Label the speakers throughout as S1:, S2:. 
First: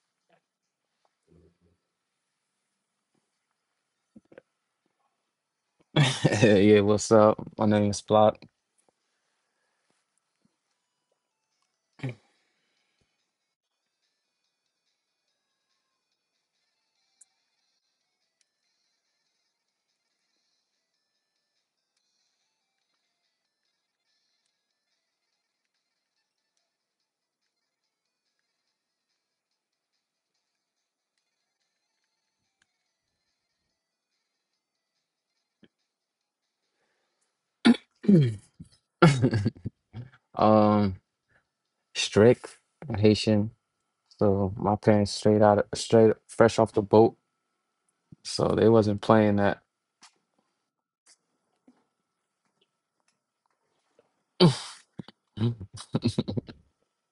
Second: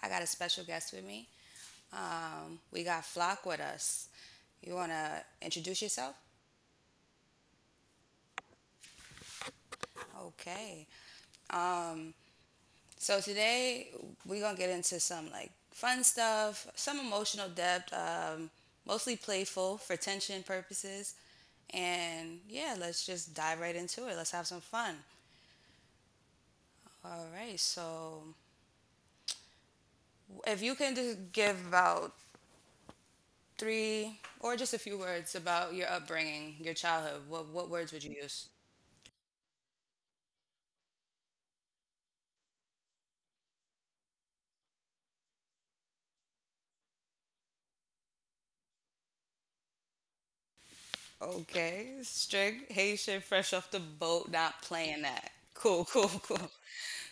S1: I got a special guest with me. We got Flock with us. You wanna introduce yourself?
S2: Yeah, what's up? My name is Block.
S1: Okay. So today we're gonna get into some like fun stuff, some emotional depth, mostly playful for tension purposes, and yeah, let's just dive right into it. Let's have some fun. All right, so if you can just give about three, or just a few words about your upbringing, your childhood. What words would you use?
S2: um, Strict Haitian. So my parents straight out, of, straight fresh off the boat. So they wasn't playing that.
S1: Okay, strict Haitian, fresh off the boat, not playing that. Cool, cool, cool.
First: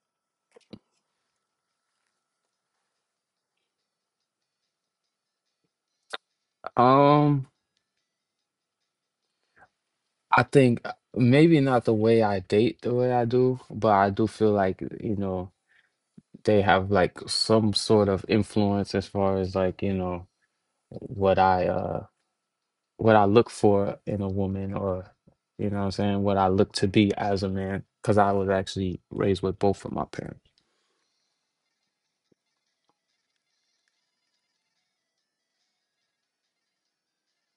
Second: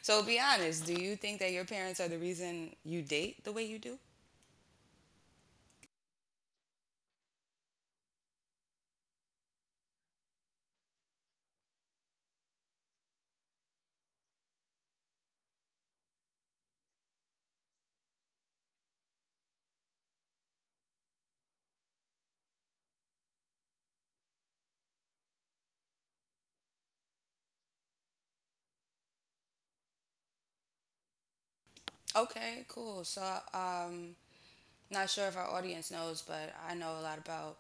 S1: So be honest. Do you think that your parents are the reason you date the way you do?
S2: Um, I think maybe not the way I date the way I do, but I do feel like, you know, they have like some sort of influence as far as like, you know, what I what I look for in a woman or you know what I'm saying, what I look to be as a man cuz I was actually raised with both of my parents.
S1: Okay, cool. So, um, not sure if our audience knows, but I know a lot about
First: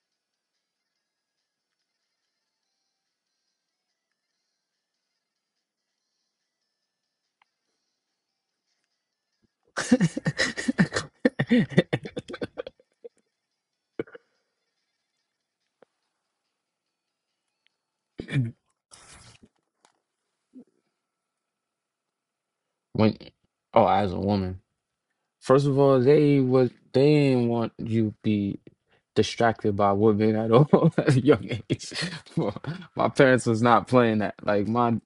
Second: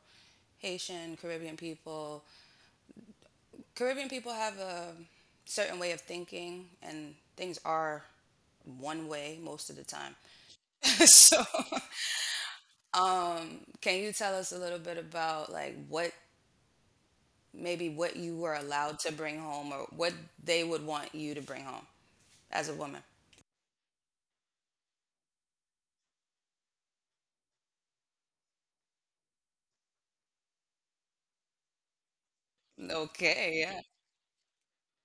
S1: Haitian Caribbean people. Caribbean people have a certain way of thinking, and things are one way most of the time. So, can you tell us a little bit about like what maybe what you were allowed to bring home or what they would want you to bring home as a woman?
S2: when Oh, as a woman. First of all, they didn't want you be distracted by women at all at a young age. My parents
S1: Okay,
S2: was
S1: yeah.
S2: not playing that. Like my,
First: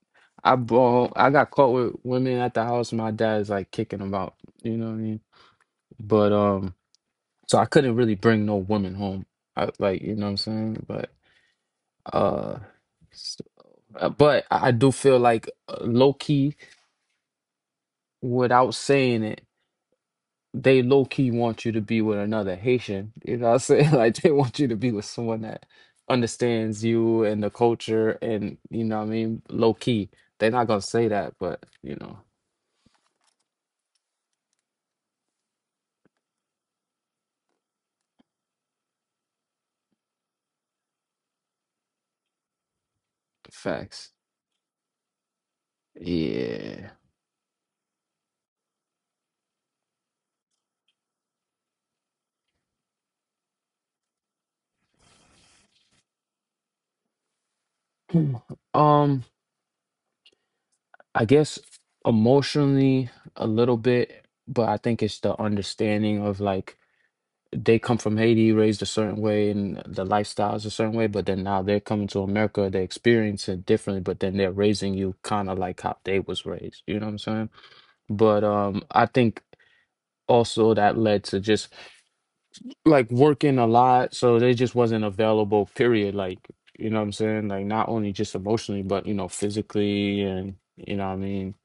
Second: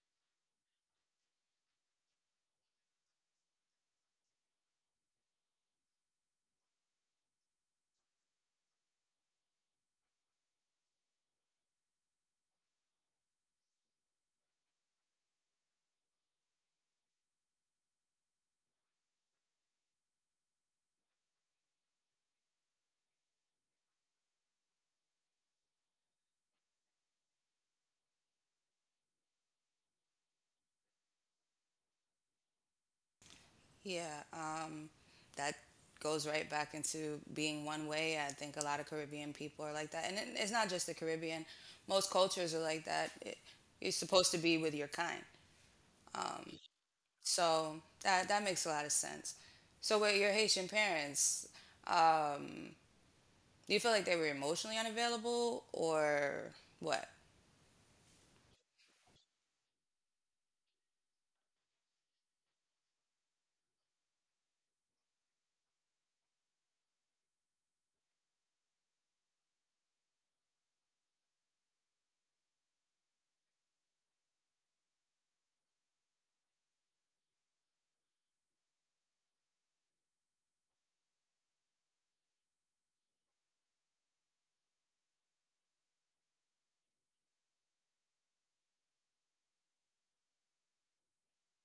S2: I brought home, I got caught with women at the house. My dad's like kicking them out. You know what I mean? But so I couldn't really bring no woman home. I, like you know what I'm saying? But uh, s- but I do feel like low key without saying it, they low key want you to be with another Haitian. You know what I'm saying? Like they want you to be with someone that understands you and the culture and you know what I mean, low key. They're not gonna say that, but you know,
S1: Yeah, that goes right back into being one way. I think a lot of Caribbean people are like that. And it's not just the Caribbean, most cultures are like that. You're
S2: facts.
S1: supposed to be with your kind.
S2: Yeah.
S1: So that makes a lot of sense. So, with your Haitian parents, um, do you feel like they were emotionally unavailable or what?
S2: Um, I guess emotionally a little bit, but I think it's the understanding of like they come from Haiti, raised a certain way, and the lifestyle is a certain way, but then now they're coming to America, they experience it differently, but then they're raising you kind of like how they was raised. You know what I'm saying? But I think also that led to just like working a lot, so they just wasn't available. Period. Like you know what I'm saying? Like not only just emotionally, but you know physically, and you know what I mean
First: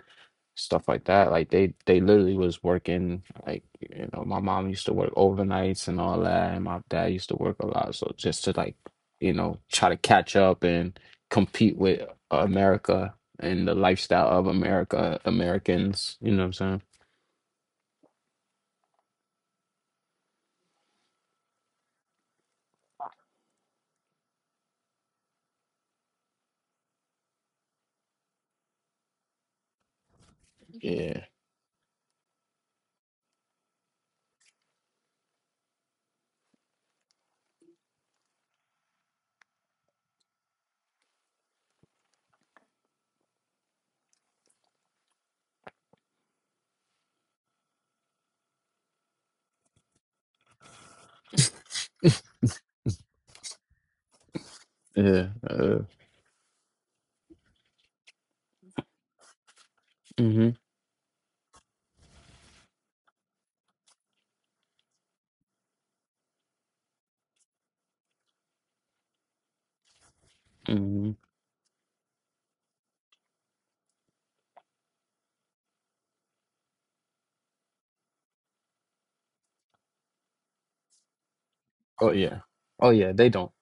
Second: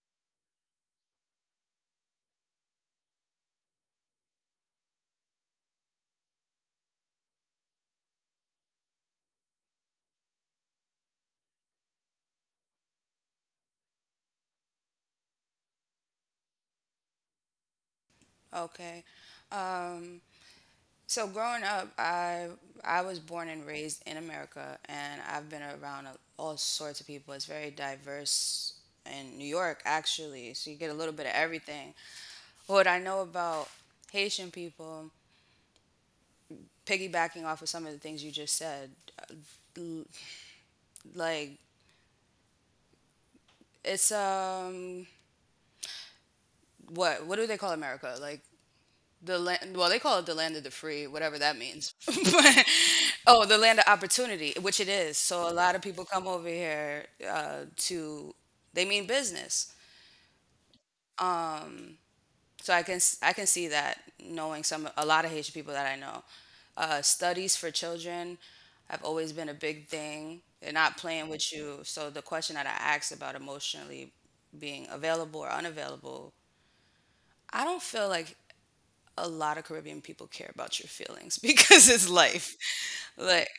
S2: stuff like that. Like they literally was working like you know my mom used to work overnights and all that, and my dad used to work a lot. So just to like you know try to catch up and compete with America and the lifestyle of America Americans. You know what I'm saying?
S1: Okay. Um, so growing up, I was born and raised in America, and I've been around all sorts of people. It's very diverse in New York, actually. So you get a little bit
S2: Yeah,
S1: of everything. What I know about Haitian people, piggybacking off of some of the things you just said, l- like it's what do they call America? Like the land, well, they call it the land of the free, whatever that means, but oh, the land of opportunity, which it is,
S2: yeah.
S1: so a lot of people come over here, to they mean business.
S2: Hmm
S1: So I can see that, knowing some a lot of Haitian people that I know. Studies for children have always been a big thing. They're not
S2: hmm
S1: playing with you. So the question that I asked about emotionally being available or unavailable, I don't feel like a lot of Caribbean people care about your feelings because it's
S2: Oh yeah,
S1: life.
S2: oh yeah. They
S1: Like
S2: don't,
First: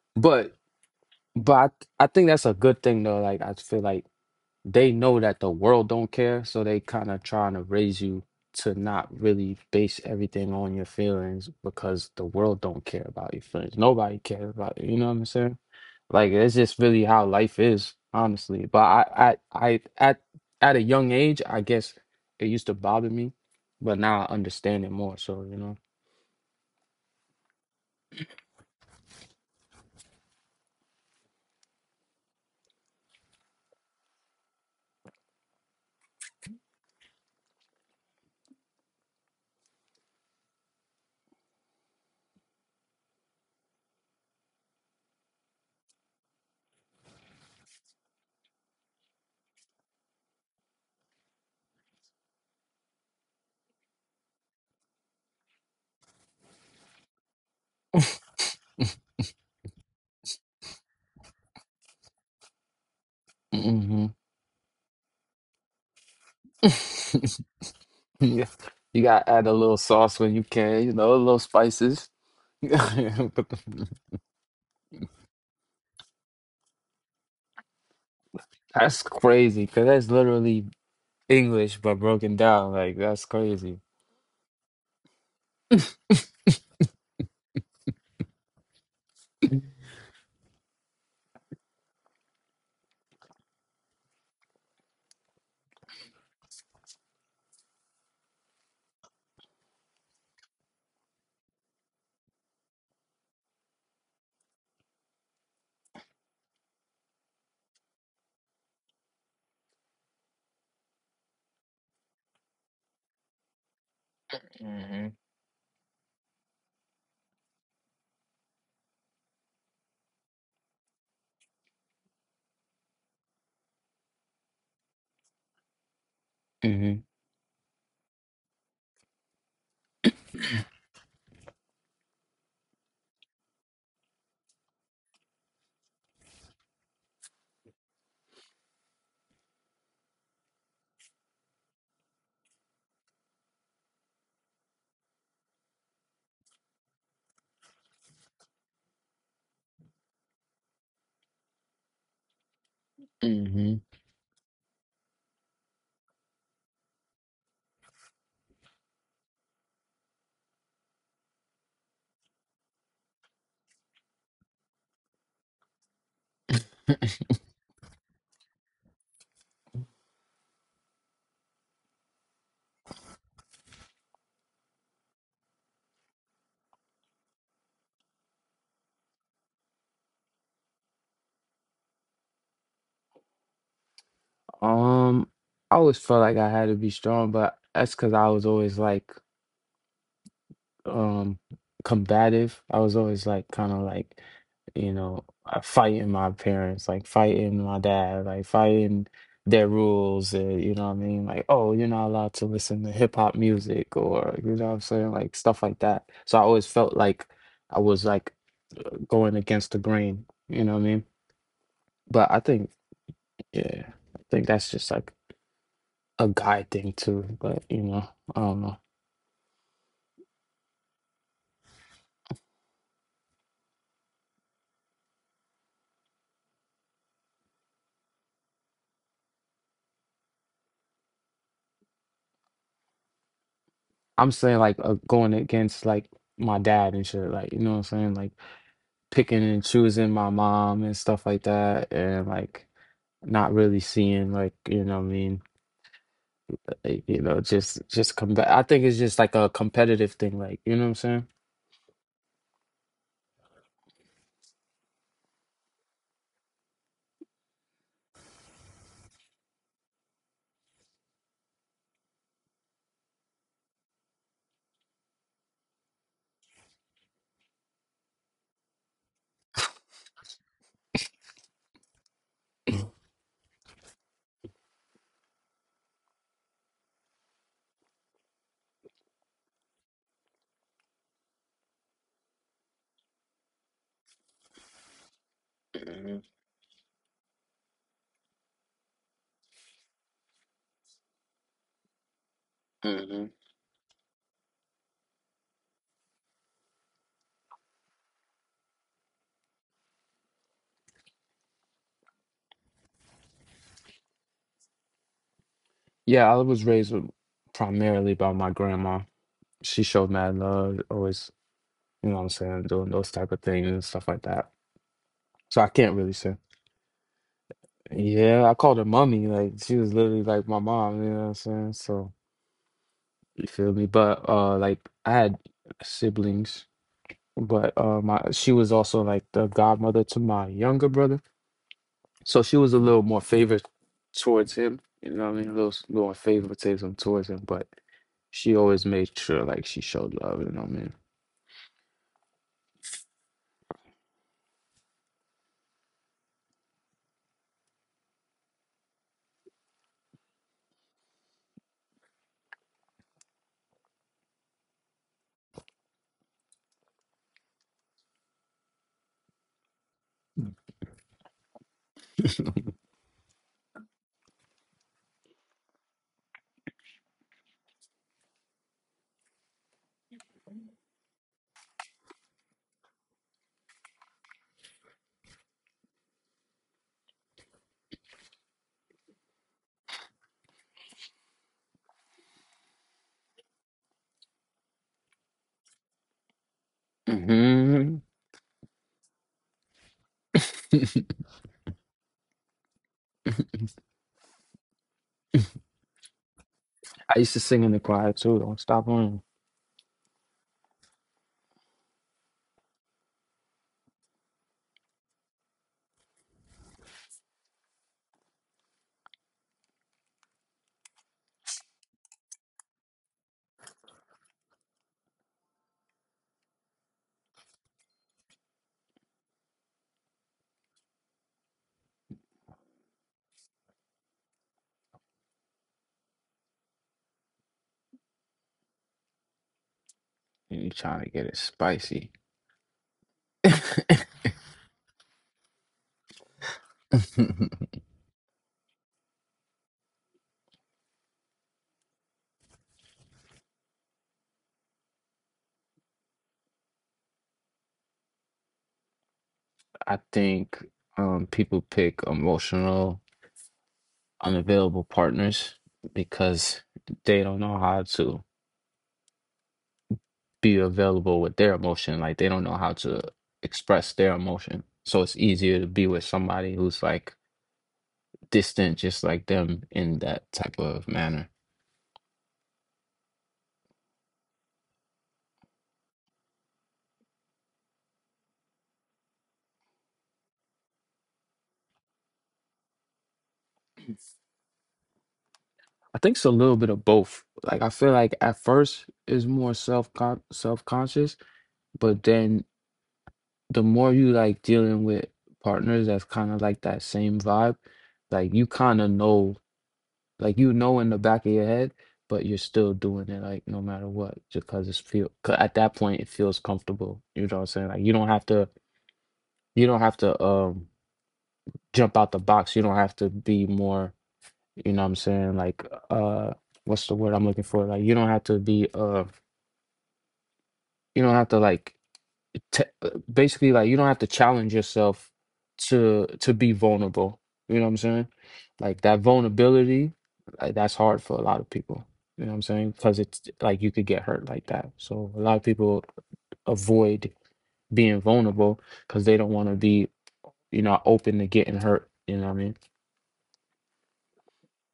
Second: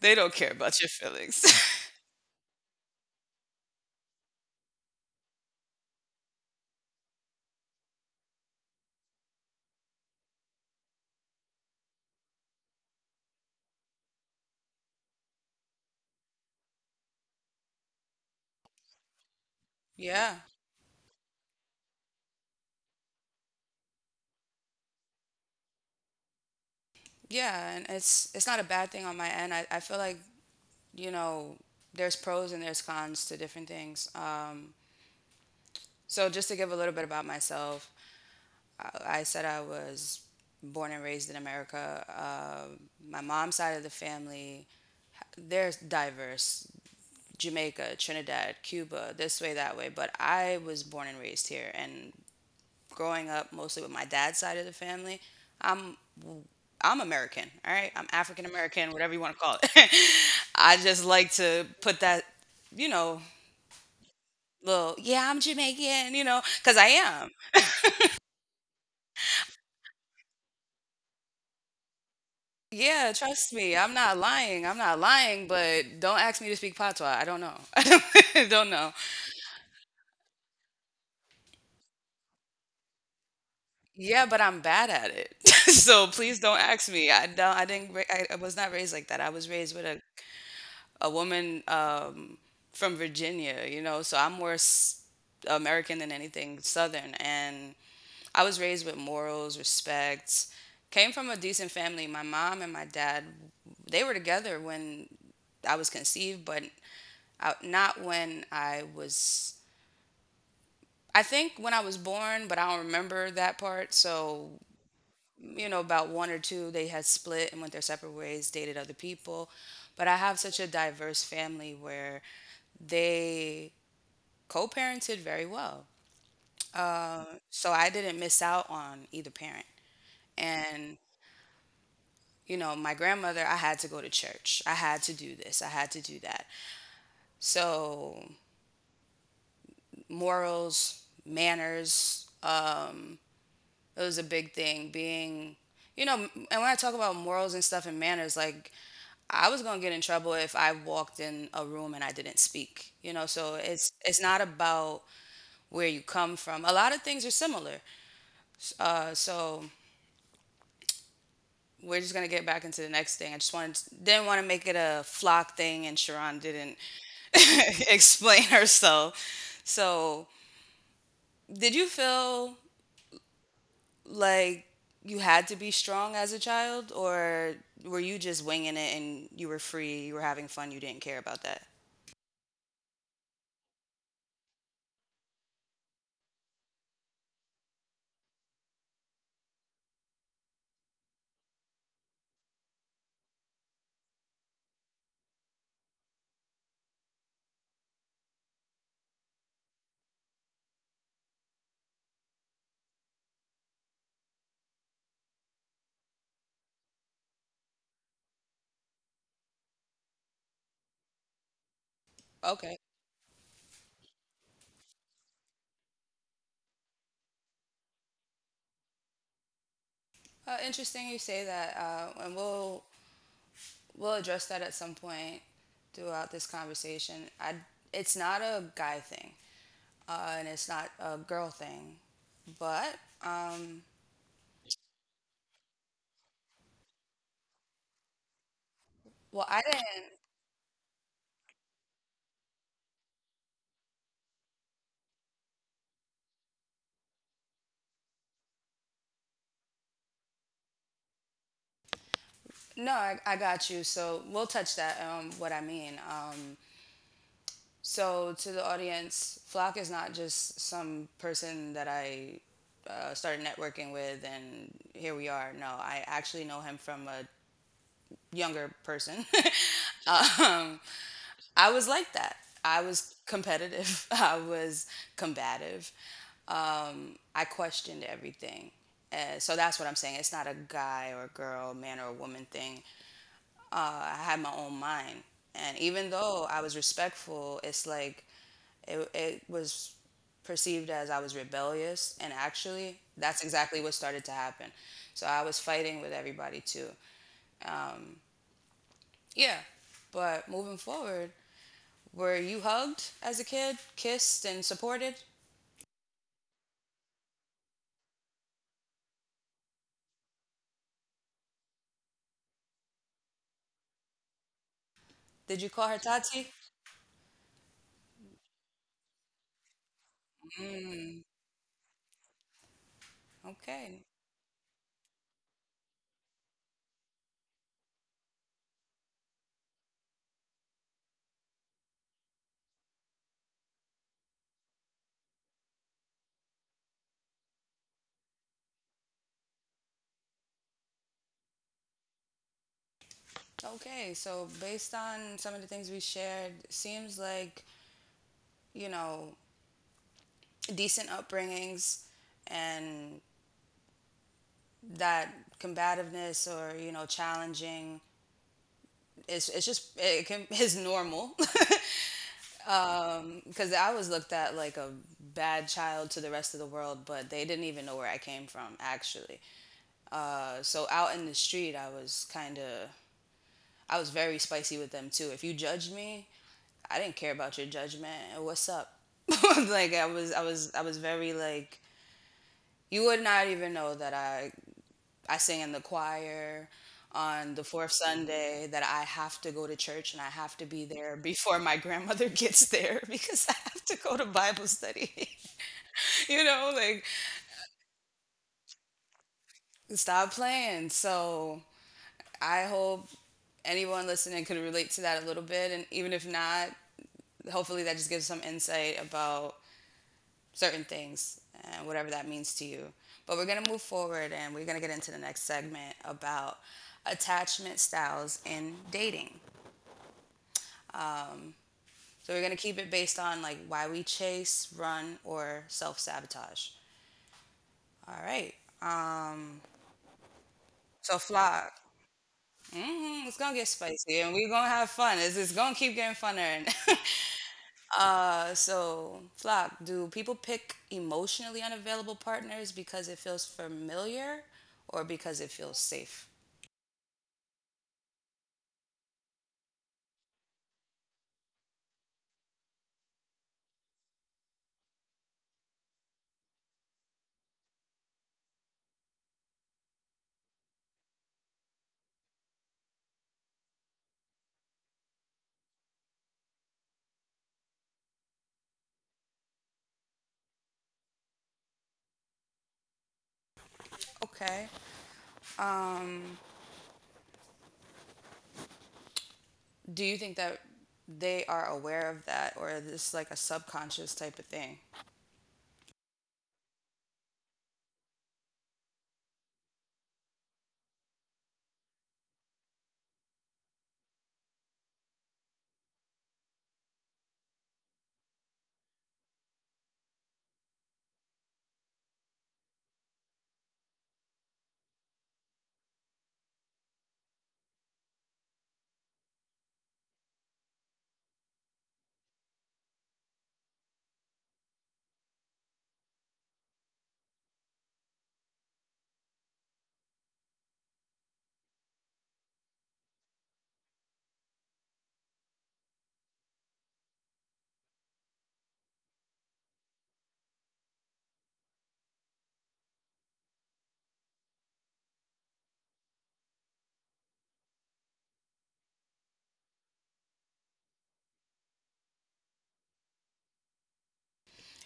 S1: they don't care
S2: but.
S1: about your feelings.
S2: But I think that's a good thing though. Like I feel like they know that the world don't care, so they kind of trying to raise you to not really base everything on your feelings because the world don't care about your feelings. Nobody cares about it. You know what I'm saying? Like it's just really how life is, honestly. But I
S1: Yeah.
S2: at a young age, I guess it used to bother me, but now I understand it more. So you know.
S1: Yeah, and it's not a bad thing on my end. I feel like, you know, there's pros and there's cons to different things. So just to give a little bit about myself, I said I was born and raised in America. My mom's side of the family, they're diverse. Jamaica, Trinidad, Cuba, this way, that way. But I was born and raised here, and growing up mostly with my dad's side of the family, I'm I'm American, all right? I'm African American, whatever you want to call it. I just like to put that, you know,
S2: Hmm.
S1: little, yeah, I'm Jamaican, you know, because I am.
S2: Yeah. You gotta add a little sauce when you can, you know, a little spices.
S1: Yeah, trust
S2: But
S1: me, I'm not lying. I'm not lying, but don't ask me to speak patois. I don't know. I don't know.
S2: that's crazy, because that's literally English but broken down. Like, that's crazy.
S1: Yeah, but I'm bad at it. So please don't ask me. I didn't ra- I was not raised like that. I was raised with a woman, from Virginia, you know, so I'm more American than anything Southern. And I was raised with morals, respect, came from a decent family. My mom and my dad, they were together when I was conceived, but not when I was. I think when I was born, but I don't remember that part. So
S2: Hmm.
S1: you know, about one or two, they had split and went their separate ways, dated other people. But I have such a diverse family where they co parented very well.
S2: Hmm.
S1: So I didn't miss out on either parent. And, you know, my grandmother, I had to go to church. I had to do this. I had to do that. So morals, manners, um, it was a big thing being, you know. And when I talk about morals and stuff and manners, like I was going to get in trouble if I walked in a room and I didn't speak, you know. So
S2: Hmm.
S1: it's not about where you come from, a lot of things are similar. So we're just going to get back into the next thing. I just wanted Didn't want to make it a Flock thing and Sharon didn't explain herself. So did you feel like you had to be strong as a child, or were you just winging it and you were free, you were having fun, you didn't care about that?
S2: Um, I always felt like I had to be strong, but that's because I was always like, um, combative. I was always like, kind of like, you know, fighting my parents, like fighting my dad, like fighting their rules. And, you know what I mean? Like, oh, you're not allowed to listen to hip hop music, or you know what I'm saying, like stuff like that. So I always felt like I was like going against the grain. You know what I mean? But I think,
S1: Okay,
S2: yeah, I think that's just like a guy thing too. But you know, I don't know.
S1: interesting you say that, and we'll address that at some point throughout this conversation. I It's not a guy thing, and it's not a girl thing, but um,
S2: I'm saying like going against like my dad and shit. Like you know what I'm saying? Like
S1: well,
S2: picking
S1: I
S2: and
S1: didn't.
S2: choosing my mom and stuff like that, and like not really seeing like you know what I mean. Like, you know, I think it's just like a competitive thing. Like you know what I'm saying?
S1: No, I got you. So we'll touch that. What I mean. So, to the audience, Flock is not just some person that I started networking with and here we are. No, I actually know him from a younger person. um, I was like that. I was competitive, I was combative. I questioned everything. So that's what I'm saying. It's not a guy or girl, man or woman thing. I had my own mind. And even though I was respectful, it's like it was perceived as I was rebellious, and actually,
S2: Hmm.
S1: that's exactly what started to happen. So I was fighting with everybody too. Um, yeah, but moving forward, were you hugged as a kid, kissed, and supported?
S2: Yeah, I was raised with, primarily by my grandma. She showed mad love, always. You know what I'm saying? Doing those type of things and stuff like that.
S1: Did
S2: So
S1: you
S2: I
S1: call her
S2: can't really say.
S1: Tati?
S2: Yeah, I called her mummy. Like she was literally like my mom, you know
S1: Mm,
S2: what I'm saying? So you feel me?
S1: okay.
S2: But like I had siblings, but my she was also like the godmother to my younger brother. So she was a little more favored towards him, you know what I mean? A little little more favoritism towards him, but she always made sure like she showed love, you know what I mean?
S1: Okay, so based on some of the things we shared, seems like, you know, decent upbringings and that combativeness or, you know, challenging, it's just it's normal because I was looked at like a bad child to the rest of the world, but they didn't even know where I came from actually. So out in the street, I was very spicy with them too. If you judged me, I didn't care about your judgment. What's up? Like I was very like you would not even know that I sing in the choir on the fourth
S2: Hmm.
S1: Sunday, that I have to go to church and I have to be there before my grandmother gets there because I have to go to Bible study. You know, like
S2: I used to sing in the choir too. Don't stop on.
S1: stop playing. So I hope anyone listening could relate to that a little bit. And even if not, hopefully that just gives some insight about certain things and whatever that means to you. But we're going to move forward and we're going to get into the next segment about attachment styles in dating. So we're going to keep it based on like why we chase, run, or self sabotage. All right. Um,
S2: You trying to
S1: so
S2: get it
S1: Flock.
S2: spicy.
S1: Hmm, it's gonna get
S2: I
S1: spicy, and we're gonna have fun. It's gonna keep getting funner. And so, Flock, do people pick emotionally unavailable partners because it feels familiar, or because it feels safe?
S2: think people pick emotional, unavailable partners because they don't know how to be available with their emotion. Like they don't know how to express their emotion. So it's easier to be with somebody who's like distant, just like them in that type of manner.
S1: Okay. Um, do you think that they are aware of that, or is this like a subconscious type of thing?
S2: I think it's a little bit of both. Like I feel like at first it's more self conscious, but then the more you like dealing with partners that's kind of like that same vibe, like you kind of know, like you know in the back of your head, but you're still doing it like no matter what, just because it's feel. 'Cause at that point, it feels comfortable. You know what I'm saying? Like you don't have to jump out the box. You don't have to be more. You know what I'm saying? Like what's the word I'm looking for? Like you don't have to be you don't have to like. T- basically like you don't have to challenge yourself to be vulnerable, you know what I'm saying, like that vulnerability, like, that's hard for a lot of people, you know what I'm saying, because it's like you could get hurt like that. So a lot of people avoid being vulnerable because they don't want to be, you know, open to getting hurt, you know what I mean.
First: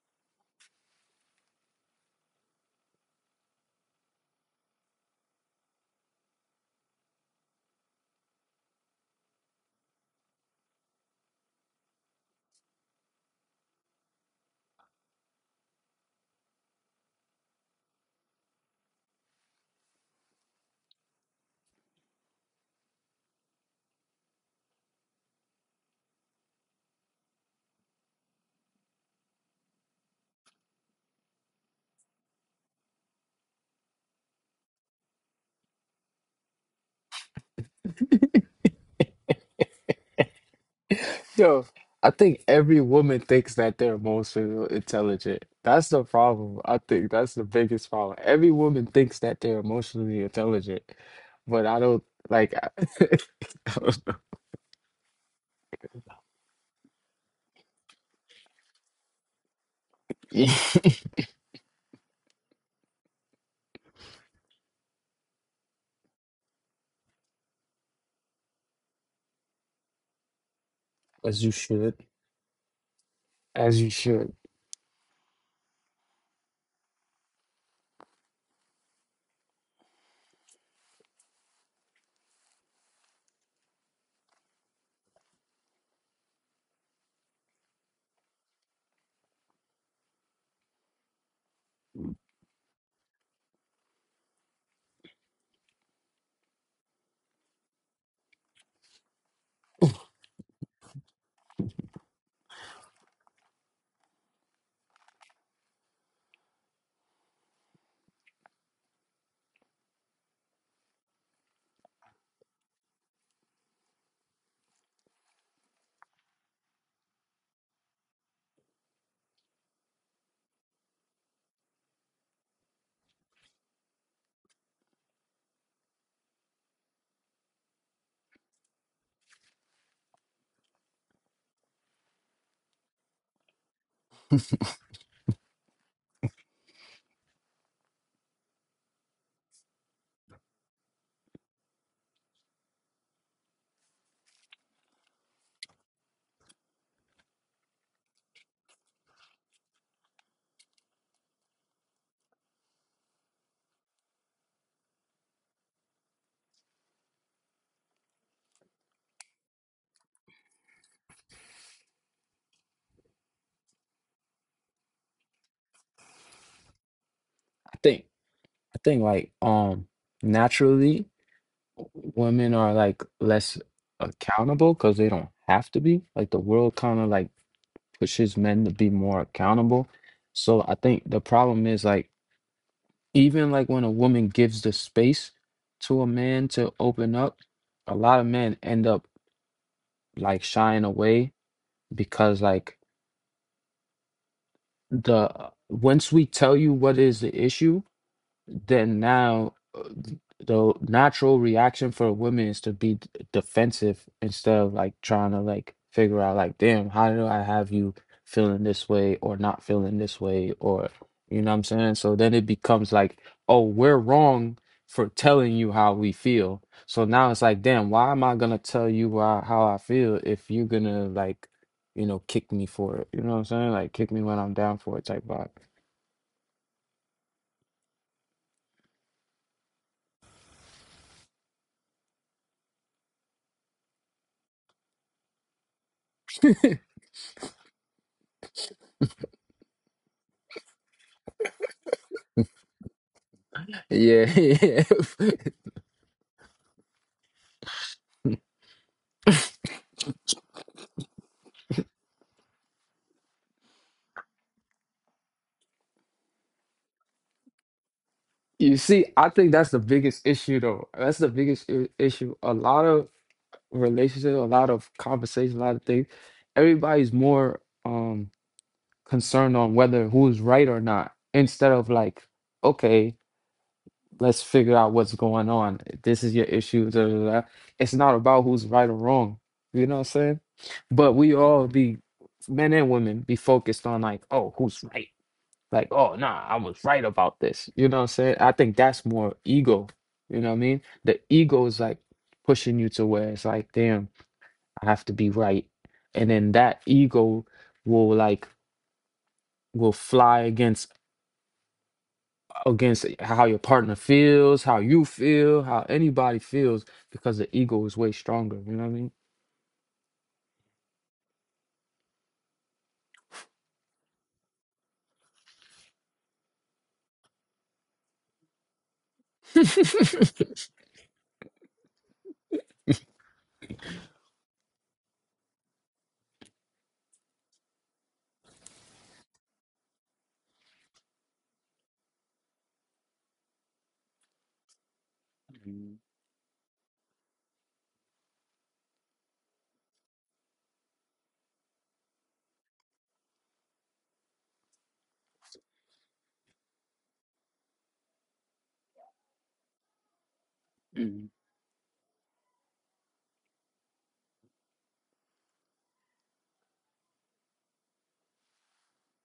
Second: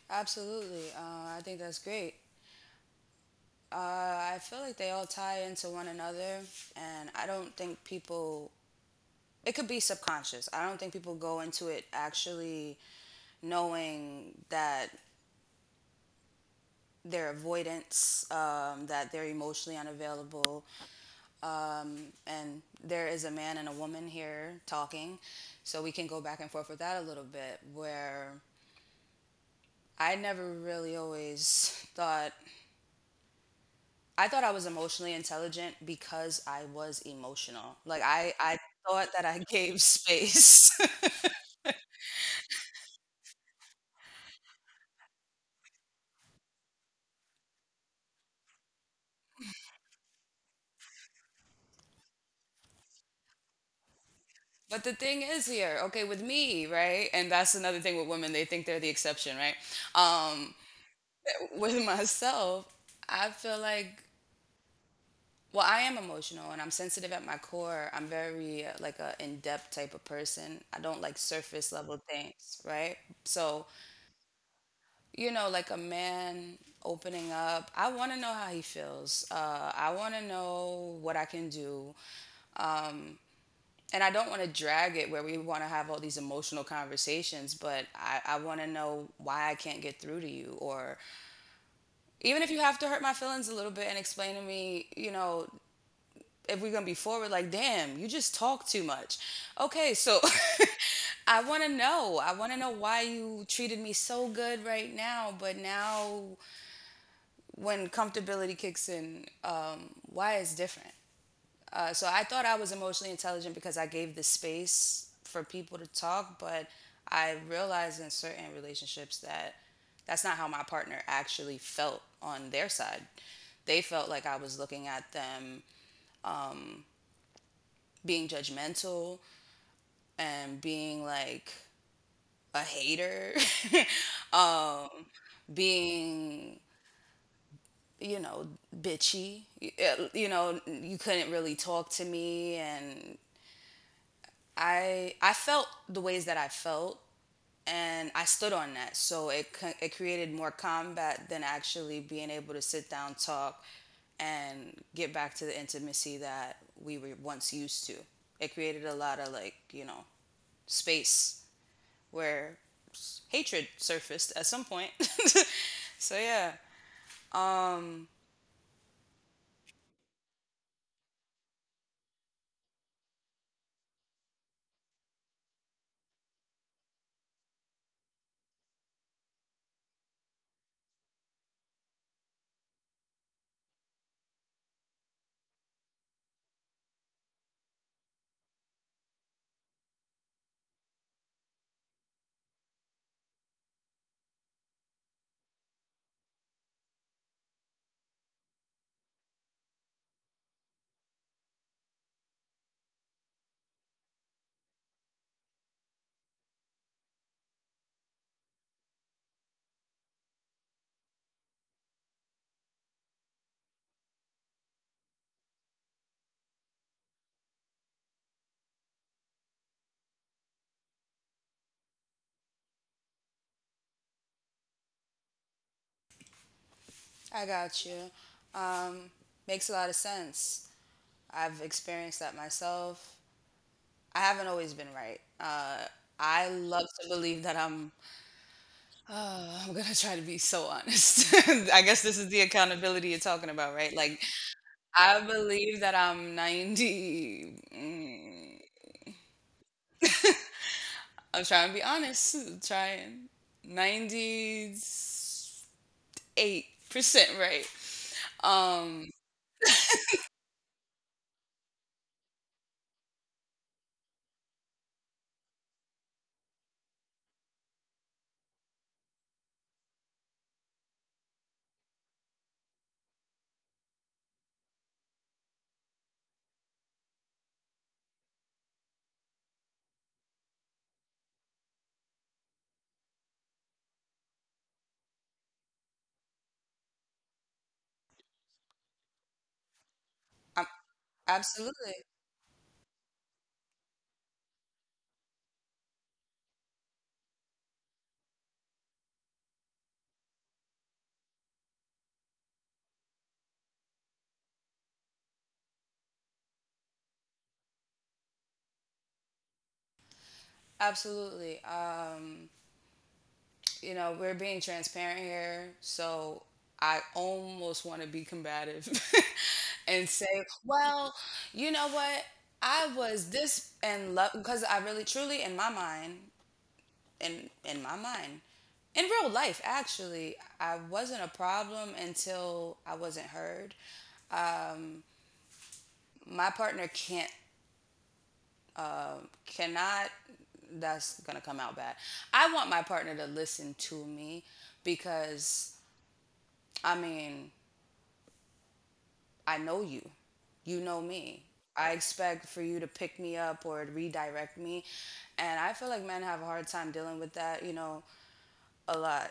S1: Absolutely. I think that's great. Uh, I feel like they all tie into one another, and I don't think people. It could be subconscious. I don't think people go into it actually knowing that their avoidance, that they're emotionally unavailable. Um, and there is a man and a woman here talking, so we can go back and forth with that a little bit. Where I never really always thought I was emotionally intelligent because I was emotional. Like I thought that I gave space.
S2: Yo, I think every woman thinks that they're emotional intelligent. That's the problem. I think that's the biggest problem. Every woman thinks that they're emotionally intelligent, but I don't like I, don't know.
S1: But the thing is here, okay, with me, right? And that's another thing with women, they think they're the exception, right? Um
S2: Yeah,
S1: with myself, I feel like, well, I am emotional and I'm sensitive at my core. I'm very like a in-depth type of person. I don't like
S2: as you
S1: surface
S2: should.
S1: level things, right?
S2: As
S1: So
S2: you should.
S1: you know, like a man opening up. I want to know how he feels. I want to know what I can do. And I don't want to drag it where we want to have all these emotional conversations, but I want to know why I can't get through to you. Or even if you have to hurt my feelings a little bit and explain to me, you know, if we're gonna be forward, like, damn, you just talk too much. Okay, so I wanna know. I wanna know why you treated me so good right now, but now when comfortability kicks in, why is different. So I thought I was emotionally intelligent because I gave the space for people to talk, but I realized in certain relationships that's not how my partner actually felt on their side. They felt like I was looking at them being judgmental and being like a hater, um, being you know, bitchy. Yeah. You couldn't really talk to me, and I felt the ways that I felt, and I stood on that. So it created more combat than actually being able to sit down, talk, and get back to the intimacy that we were once used to. It created a lot of, space where hatred surfaced at some point. So yeah.
S2: I think
S1: Um,
S2: I think like naturally women are like less accountable because they don't have to be. Like the world kind of like pushes men to be more accountable. So I think the problem is like even like when a woman gives the space to a man to open up, a lot of men end up like shying away because like the once we tell you what is the issue, then now the natural reaction for a woman is to be defensive instead of like trying to like figure out like damn how do I have you feeling this way or not feeling this way or you know what I'm saying. So then it becomes like oh we're wrong for telling you how we feel, so now it's like damn why am I gonna tell you why, how I feel if you're gonna like, you know, kick me for it, you know what I'm saying, like kick me when I'm down for it type vibe.
S1: I got you. Um, Makes a lot of sense. I've experienced that myself. I haven't always been right. I love to believe that I'm. I'm gonna try to be so honest. I guess this is the accountability you're talking about, right? Like,
S2: Yeah, yeah.
S1: I believe that I'm 90. I'm trying to be honest. Trying 98% right.
S2: You see,
S1: Um,
S2: I think that's the biggest issue, though. That's the biggest issue. A lot of relationships, a lot of conversation, a lot of things. Everybody's more concerned on whether who's right or not, instead of like, okay, let's figure out what's going on. This is your issue. Da, da, da. It's not about who's right or wrong. You know what I'm saying? But we all be men and women be focused on like, oh, who's right? Like, oh nah, I was right about this. You know what I'm saying? I think that's more ego. You know what I
S1: I'm,
S2: mean? The ego is like
S1: absolutely,
S2: pushing you to where it's like, damn, I have to be right. And then that ego will like will fly against against how your partner feels, how you feel, how anybody feels, because the ego is way stronger. You know what I mean?
S1: absolutely. You know, we're being transparent here, so I almost want to be combative and say, well, you know what? I was this and love because I really truly in my mind, in my mind, in real life actually, I wasn't a problem until I wasn't heard. My partner can't cannot that's gonna come out bad. I want my partner to listen to me, because I mean, I know you. You know
S2: Mm-hmm.
S1: me. I expect for you to pick me up or redirect me. And I feel like men have a hard time dealing with that, you know, a lot.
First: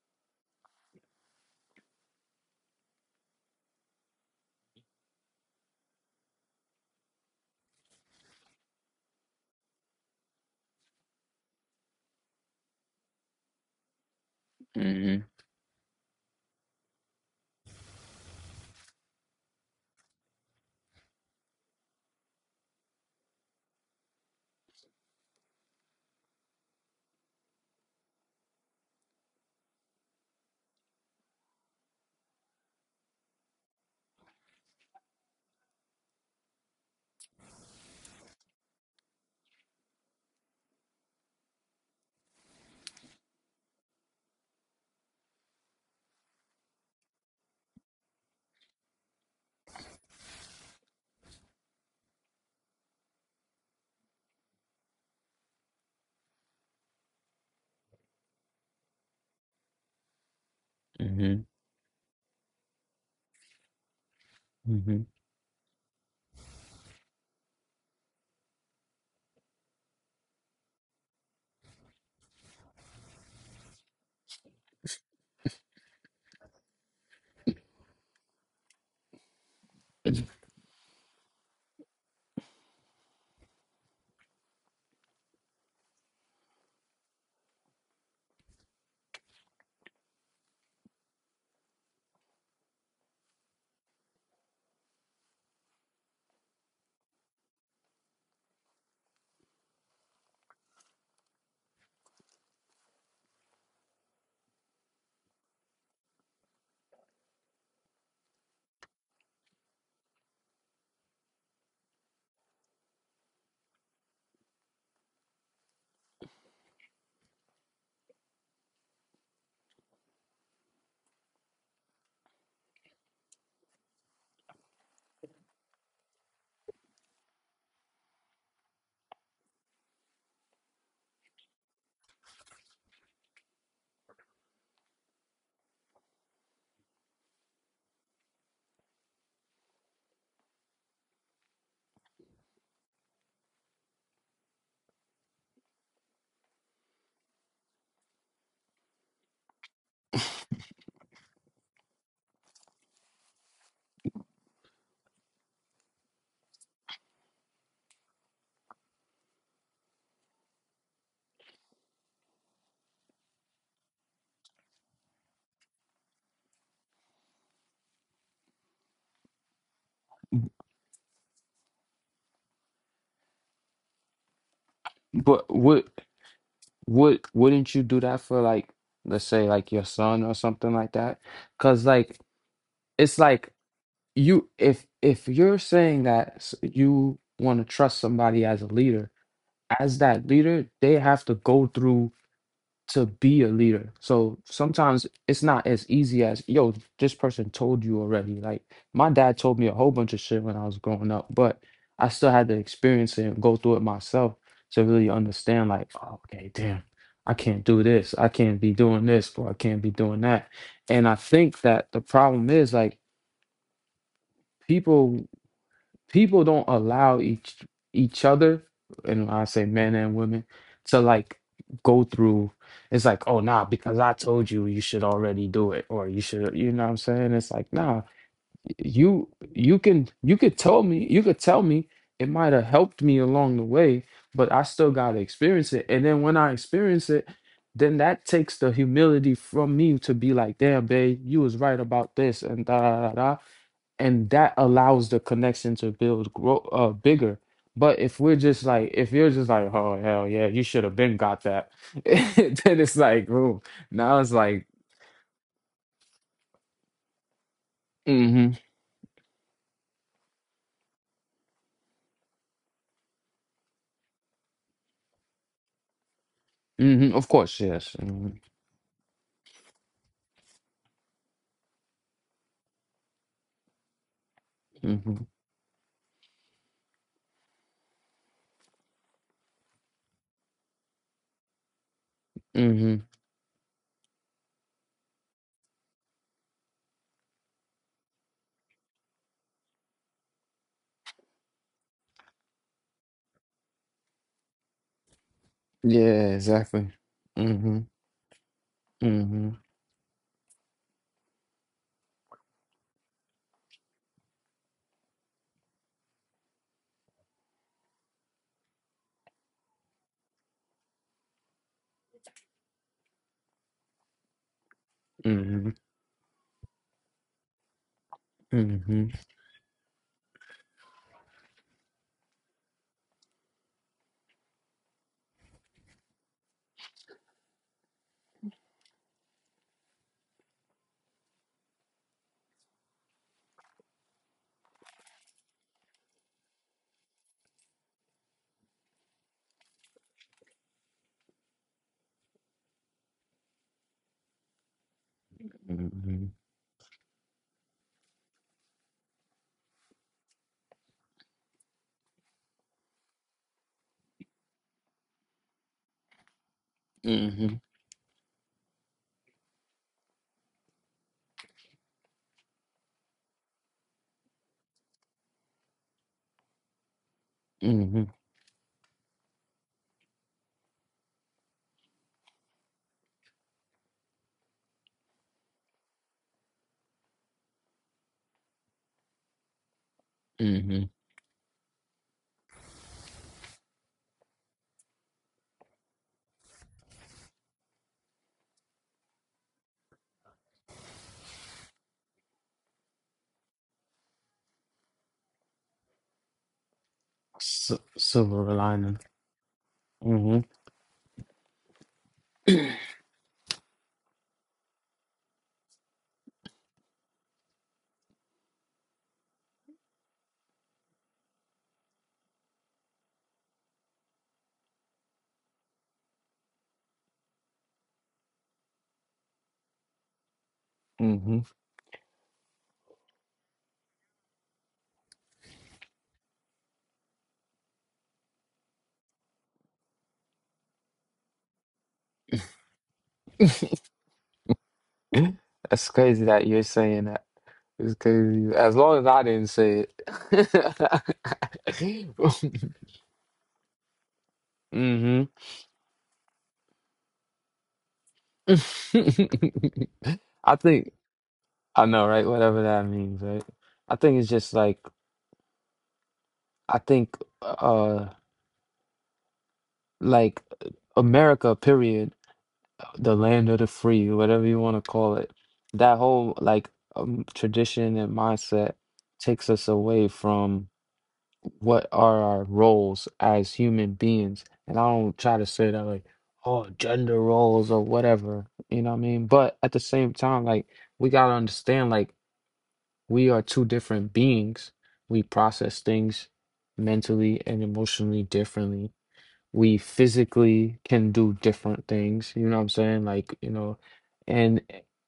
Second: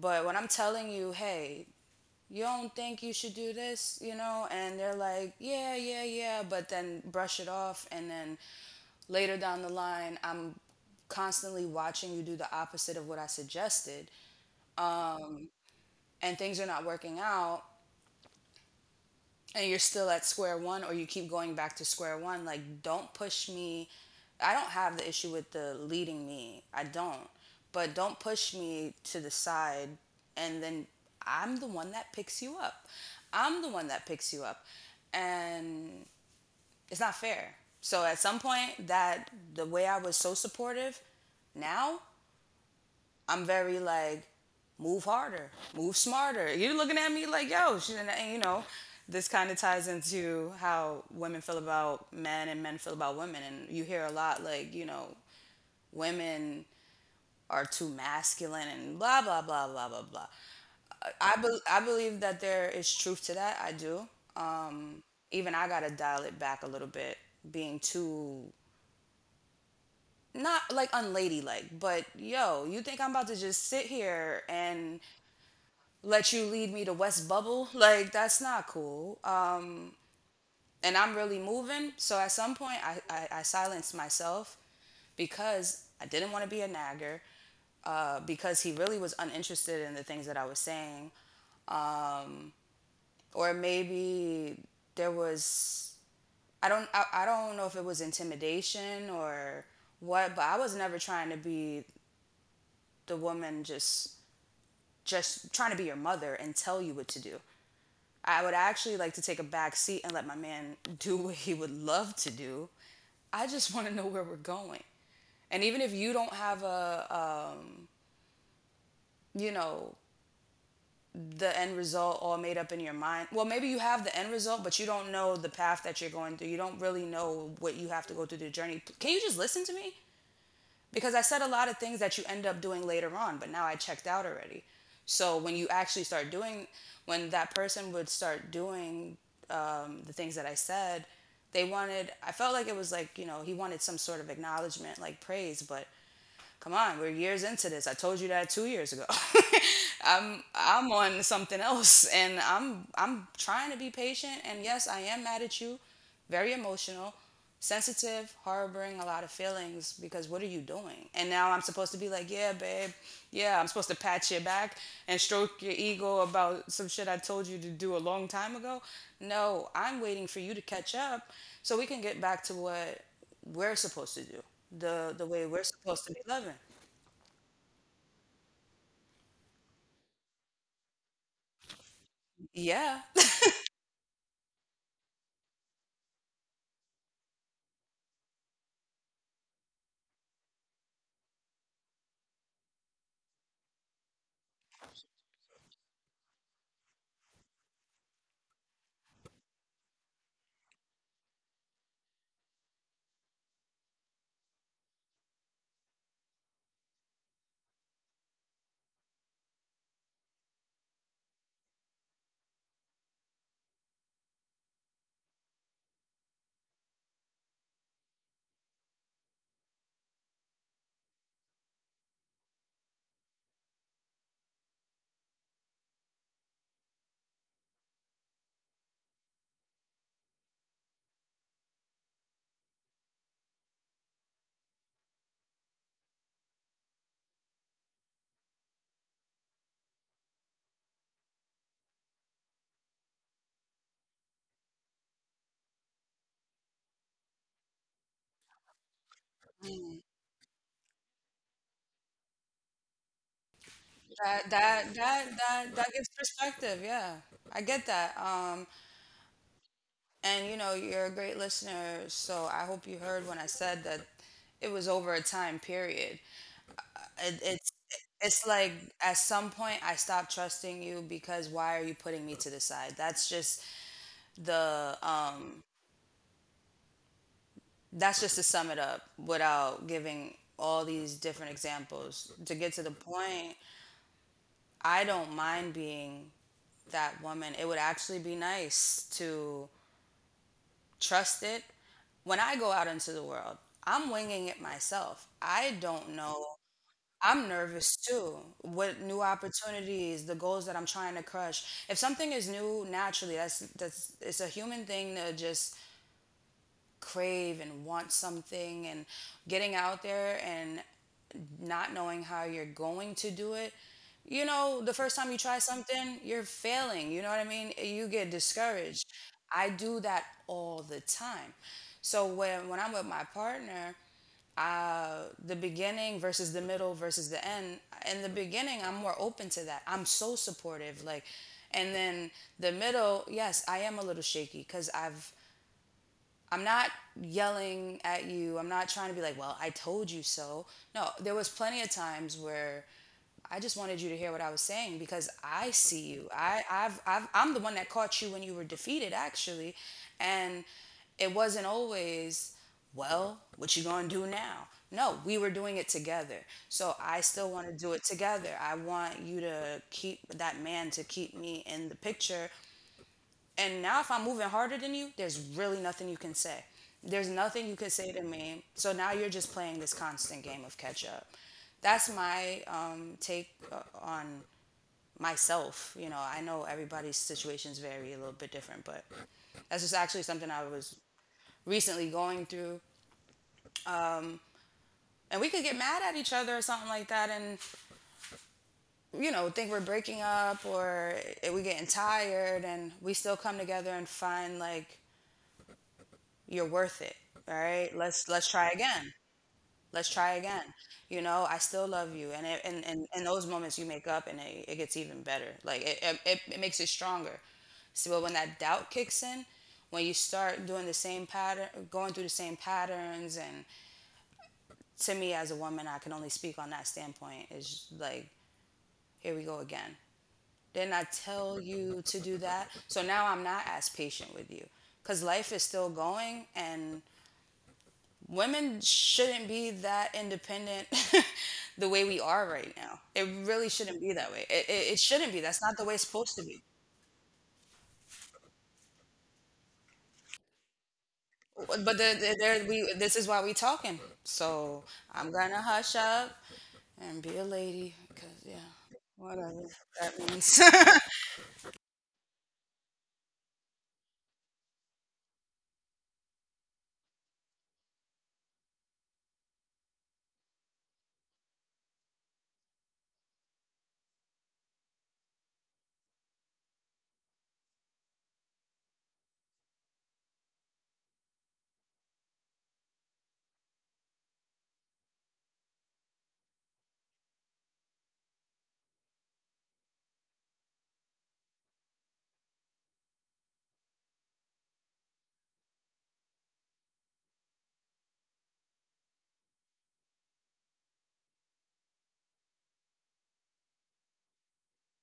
S1: But when I'm telling you, hey, you don't think you should do this, you know, and they're like, yeah, yeah, yeah, but then brush it off. And then later down the line, I'm constantly watching you do the opposite of what I suggested,
S2: Mm-hmm.
S1: and things are not working out, and you're still at square one, or you keep going back to square one. Like, don't push me. I don't have the issue with the leading me, I don't, but don't push me to the side and then I'm the one that picks you up, I'm the one that picks you up and it's not fair. So at some point that the way I was so supportive, now I'm very like, move harder, move smarter. You're looking at me like, yo, she, you know, this kind of ties into how women feel about men and men feel about women. And you hear a lot, like, you know, women are too masculine and blah, blah, blah, blah, blah, blah. I believe that there is truth to that. I do.
S2: Mm-hmm.
S1: Um, Even I got to dial it back a little bit, being too not like unladylike, but yo, you think I'm about to just sit here and let you lead me to West Bubble. Like, that's not cool. And I'm really moving. So at some point, I silenced myself because I didn't want to be a nagger. Because he really was uninterested in the things that I was saying, um, or maybe there was I don't know if it was intimidation or what, but I was never trying to be the woman just trying to be your mother and tell you what to do. I would actually like to take a back seat and let my man do what he would love to do. I just want to know where we're going. And even if you don't have a, you know, the end result all made up in your mind, well, maybe you have the end result, but you don't know the path that you're going through. You don't really know what you have to go through the journey. Can you just listen to me? Because I said a lot of things that you end up doing later on, but now I checked out already. So when you actually start doing, when that person would start doing the things that I said, they wanted, I felt like it was like, you know, he wanted some sort of acknowledgement, like praise, but come on, we're years into this. I told you that 2 years ago. I'm on something else, and I'm trying to be patient. And yes, I am mad at you. Very emotional, sensitive, harboring a lot of feelings because what are you doing? And now I'm supposed to be like, yeah, babe, yeah, I'm supposed to pat your back and stroke your ego about some shit I told you to do a long time ago. No, I'm waiting for you to catch up so we can get back to what we're supposed to do, the
S2: But
S1: way we're
S2: what?
S1: supposed to be loving.
S2: Wouldn't you do that for like let's say like your son or something like that? Because like
S1: Yeah.
S2: it's like you if you're saying that you want to trust somebody as a leader, as that leader, they have to go through to be a leader. So sometimes it's not as easy as, yo, this person told you already. Like my dad told me a whole bunch of shit when I was growing up, but I still had to experience it and go through it myself to really understand, like, oh, okay, damn, I can't do this. I can't be doing this or I can't be doing that. And I think that the problem is like people people don't allow each other, and when I say men and women, to like go through. It's like, oh nah, because I told you, you should already do it, or you should, you know what I'm saying? It's like, nah, you you can you could tell me, you could tell me. It might have helped me along the way, but I still got to experience it. And then when I experience it, then that takes the humility from me to be like, damn babe, you was right about this, and da da da da. And that allows the connection to build, grow bigger. But if we're just like, if you're just like, oh
S1: Mm.
S2: hell yeah, you should have been got that, then it's like, ooh, now it's
S1: That
S2: like
S1: that that that that gives perspective. Yeah. I get that.
S2: mm-hmm
S1: And you know, you're a great listener, so I hope you heard when I said that it was over a time period.
S2: mm-hmm. Of
S1: It,
S2: course,
S1: it's
S2: yes. mm-hmm
S1: it's like at some point I stopped trusting you because why are you putting me to the side? That's just the
S2: mm-hmm,
S1: that's just to sum it up without giving all these different examples to get to the
S2: mm-hmm."
S1: point. I don't mind being that woman. It would actually be nice to trust it. When I go out into the world, I'm winging it myself. I don't
S2: Yeah,
S1: know.
S2: exactly.
S1: I'm
S2: Mm-hmm.
S1: nervous too. What new
S2: Mm-hmm.
S1: opportunities, the goals that I'm trying to crush. If something is new naturally, that's it's a human thing to just crave and want something, and getting out there and not knowing how you're going to do it. You know, the first time you try
S2: Mm-hmm.
S1: something, you're failing. You know what I mean? You get
S2: Mm-hmm.
S1: discouraged. I do that all the time. So when I'm with my partner, the beginning versus the middle versus the end. In the beginning, I'm more open to that. I'm so supportive. Like, and then the middle, yes, I am a little shaky because I'm not yelling at you. I'm not trying to be like, well, I told you so. No, there was plenty of times where I just wanted you to hear what I was saying because I see
S2: Mm-hmm.
S1: you. I'm the one that caught you when you were defeated, actually. And it wasn't always, well, what you gonna do now? No, we were doing it together. So I still
S2: Mm-hmm.
S1: want to do it together. I want you to keep that man to keep me in the picture, and now if I'm moving harder than you, there's really nothing you can say. There's nothing you can
S2: Mm-hmm.
S1: say to me. So now you're just playing this constant game of catch up. That's my take on myself. You know, I know everybody's situations vary a little bit different, but that's just actually something I
S2: Mm-hmm.
S1: was recently going through. And we could get mad at each other or something like that, and you know, think we're breaking up, or we are getting tired, and we still come together and find like, you're worth it. All
S2: S-
S1: right, let's
S2: silver
S1: try
S2: lining.
S1: again. Let's try
S2: Mm-hmm.
S1: again. You know, I still love you. And and those moments you make up and it gets even better. Like, it it makes it stronger. So, but when that doubt kicks in, when you start doing the same pattern, going through the same patterns, and to me as a woman, I can only speak on that standpoint, is like, here we go again. Didn't I
S2: Mm-hmm.
S1: tell you to do that? So now I'm not as patient with you, because life is still going, and women shouldn't be that independent the way we are right now. It really shouldn't be that way. It shouldn't be. That's not
S2: That's
S1: the way it's
S2: crazy
S1: supposed
S2: that
S1: to
S2: you're
S1: be.
S2: saying that. It's crazy. As long as I didn't say
S1: But
S2: it.
S1: the, there we this is why we talking. So
S2: mm-hmm.
S1: I'm gonna hush up and be a lady, because
S2: I
S1: yeah, whatever that means.
S2: think I know, right? Whatever that means, right? I think it's just like I think like America, period. The land of the free, whatever you want to call it. That whole like tradition and mindset takes us away from what are our roles as human beings. And I don't try to say that like, oh, gender roles or whatever, you know what I mean? But at the same time, like, we got to understand, like, we are two different beings. We process things mentally and emotionally differently. We physically can do different things, you know what I'm saying? Like, you know, and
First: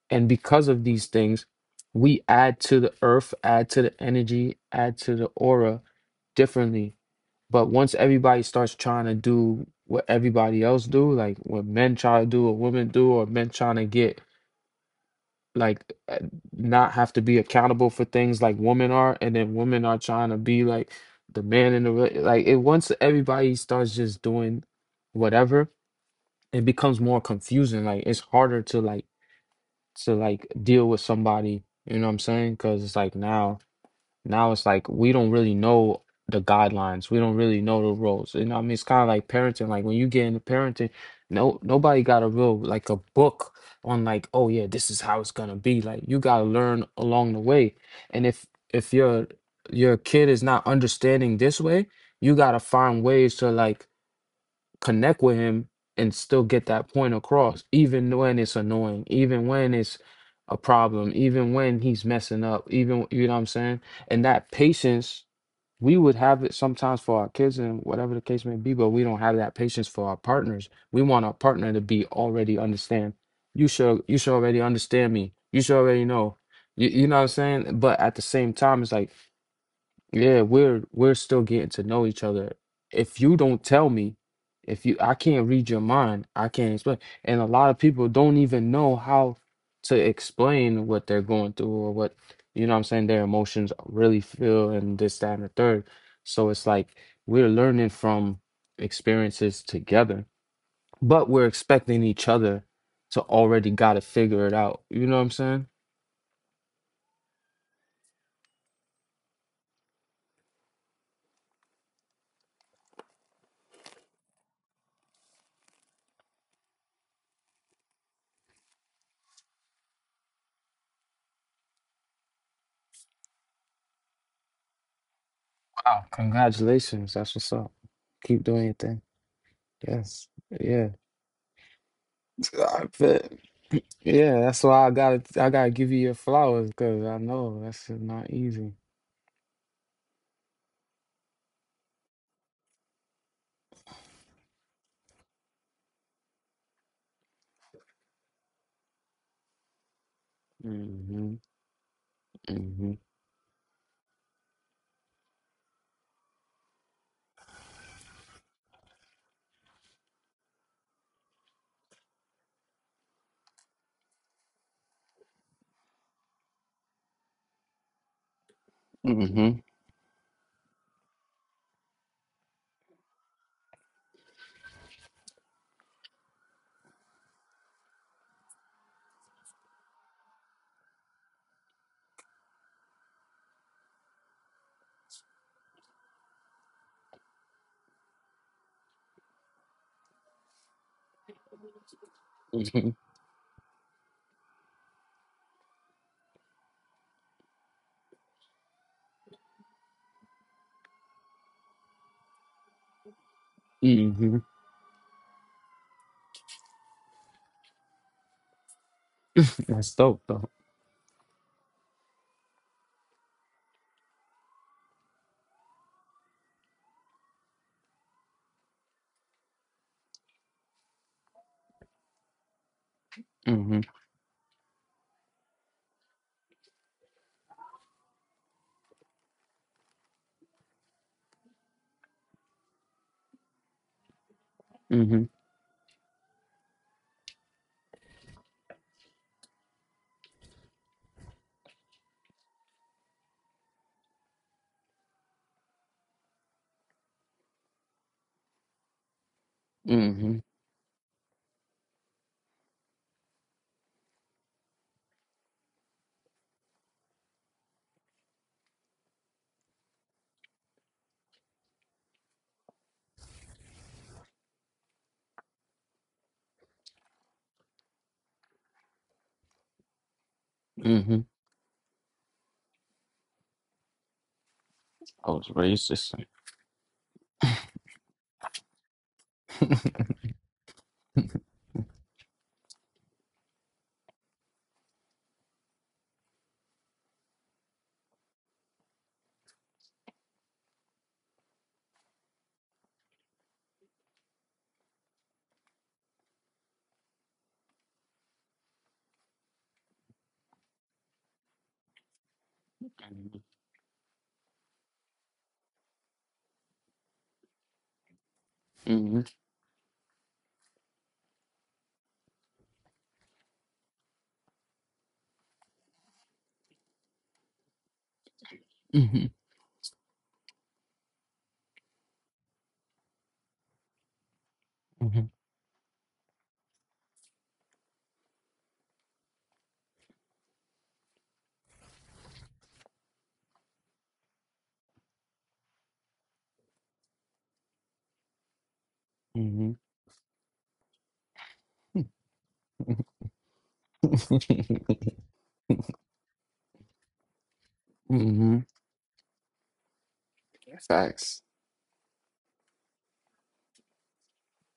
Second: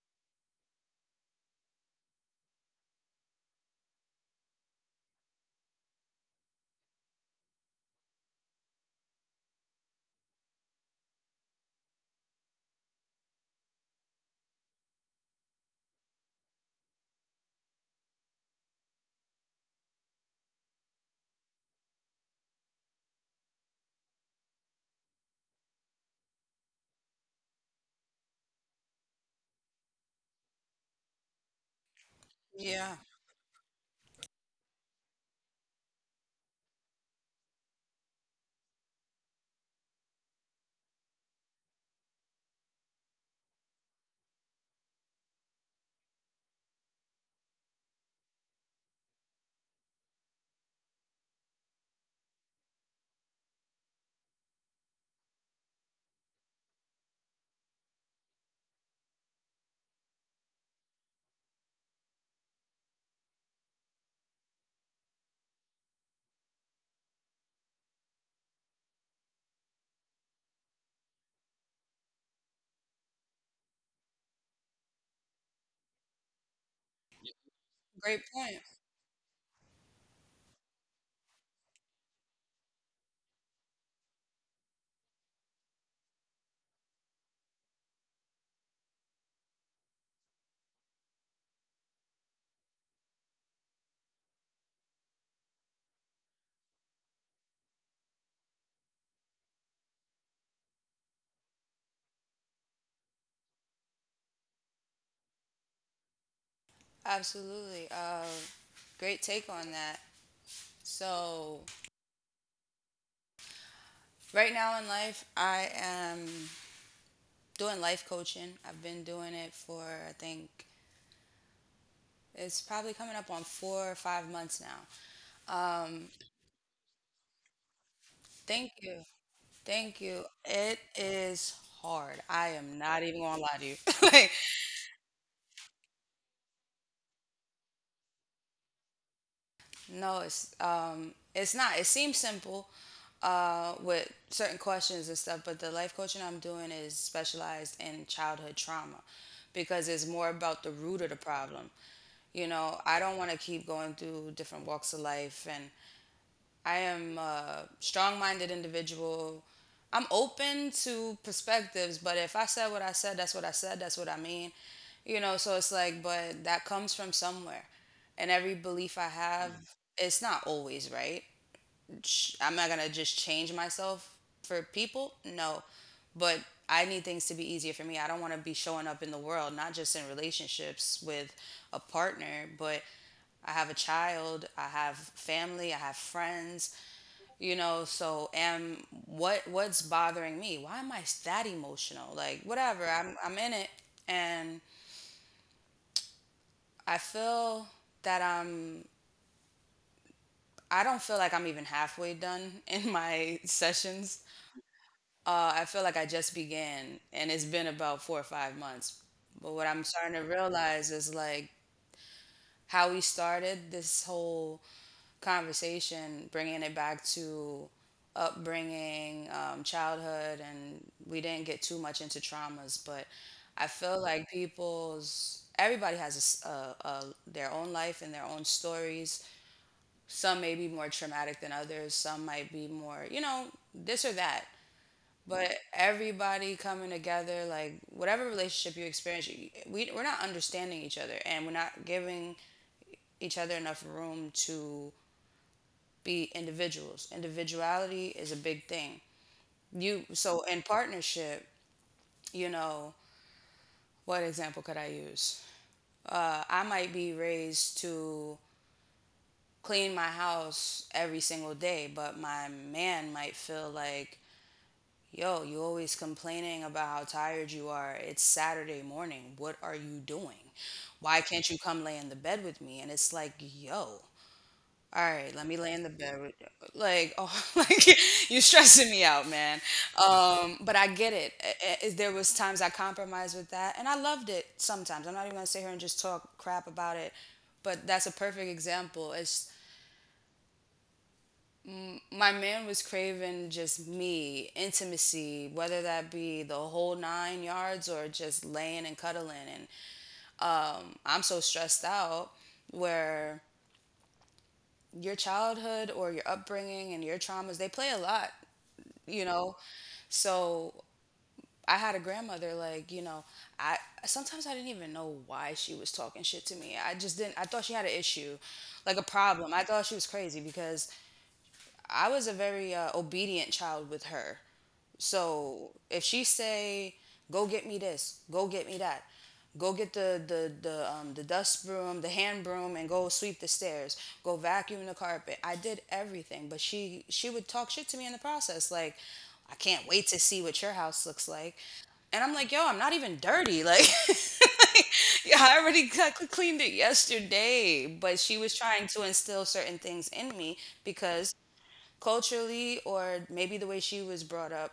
S2: because of these things, we add to the earth, add to the energy, add to the aura differently. But once everybody starts trying to do what everybody else do, like what men try to do or women do, or men trying to get like uh, not have to be accountable for things like women are, and then women are trying to be like the man in the rela-, like, it once everybody starts just doing whatever, it becomes more confusing. Like, it's harder to like deal with somebody, you know what I'm saying? Because it's
S1: Yeah,
S2: like, now it's like we don't really know the guidelines. We don't really know the rules. You know what I mean, it's kind of like parenting. Like when you get into parenting, no, nobody got a real like a book on like, oh yeah, this is how it's gonna be. Like you gotta learn along the way. And if your kid is not understanding this way, you gotta find ways to like connect with him and still get that point across, even when it's annoying, even when it's a problem, even when he's messing up, even, you know what I'm saying? And that patience, we would have it sometimes for our kids and whatever the case may be, but we don't have that patience for our partners. We want our partner to be already understand. You should already understand me. You should already know. You know what I'm saying? But at the
S1: great
S2: same
S1: point.
S2: time, it's like, yeah, we're still getting to know each other. If you don't tell me, if you I can't read your mind, I can't explain. And a lot of people don't even know how to explain what they're going through or what, you know what I'm saying, their emotions really feel, and this, that, and the third. So it's like we're learning from experiences together, but we're expecting each other to already gotta figure it out. You know what I'm saying?
S1: Absolutely. Great take on that. So, right now in life, I am doing life coaching. I've been doing it for, I think, it's probably coming up on 4 or 5 months now.
S2: Wow, congratulations. That's what's up. Keep doing your
S1: Thank you.
S2: thing.
S1: Thank you.
S2: Yes.
S1: It
S2: Yeah.
S1: is hard. I am
S2: I
S1: not even
S2: bet.
S1: gonna lie to you. Like,
S2: Yeah, that's why I gotta give you your flowers because I know that's not easy.
S1: no, it's not. It seems simple with certain questions and stuff, but the life coaching I'm doing is specialized in childhood trauma because it's more about the root of the
S2: hmm
S1: problem. You know,
S2: hmm
S1: I don't want to keep going through different walks of life. I am a strong-minded individual. I'm open to perspectives, but if I said what I said, that's what I said, that's what I mean. You know, so it's like, but that comes from somewhere. And every belief I have,
S2: hmm
S1: it's not always right. I'm not going to just change myself for people. No. But I need things to be easier for me. I don't want to be showing up in the world, not just in relationships with a partner, but I have a child, I have family, I have friends. So am, what's bothering me, why am I that emotional? Like whatever, I'm in it. And I feel that I'm, I don't feel like I'm even halfway done in my
S2: hmm
S1: sessions.
S2: hmm
S1: I feel like I just began, and it's been about 4 or 5 months. But what I'm
S2: That's
S1: starting
S2: dope
S1: to
S2: though.
S1: realize is like, how we started this whole conversation, bringing it back to upbringing, childhood, and we didn't get too much into traumas, but I
S2: hmm
S1: feel like people's everybody has a s a their own life and their own stories. Some may be more traumatic than others. Some might be more, you know, this or that.
S2: hmm
S1: But everybody coming together, like whatever relationship you experience, we, we're not understanding each other, and we're not giving each other enough room to be individuals. Individuality is a big thing. You
S2: hmm
S1: so in partnership, you know, what example could I use? I might be raised to clean my house every single day, but my man might feel like, yo, you always complaining about how tired you are. It's Saturday morning. What are you doing?
S2: hmm.
S1: Why can't you come lay in the bed with me? And it's like, yo, all
S2: I
S1: right,
S2: was
S1: let me lay
S2: raised
S1: in the
S2: this way.
S1: bed with- Like, oh, like, you're stressing me out, man. But I get it. There was times I compromised with that, and I loved it. Sometimes I'm not even gonna sit here and just talk crap about it, but that's a perfect example. It's my man was craving just me, intimacy, whether that be the whole nine yards or just laying and cuddling. And I'm so stressed out where your childhood or your upbringing and your traumas, they play a lot,
S2: hmm
S1: you know. So I had a grandmother, like, you know, I sometimes I didn't even know why she was talking shit to me. I just didn't, I thought she had an issue, like a
S2: hmm
S1: problem. I thought she was crazy because I was a very obedient child with her.
S2: hmm
S1: So if she say, go get me this, go get me that, go get the the dust broom, the hand broom, and go sweep the stairs. Go vacuum the carpet. I did everything, but she would talk shit to me in the process, like, I
S2: hmm
S1: can't wait to see what your house looks like. And I'm like, yo, I'm not even dirty. Like,
S2: hmm.
S1: like, yeah, I already got cleaned it yesterday. But she was trying to instill certain things in me because
S2: Facts.
S1: culturally, or maybe the way she was brought up,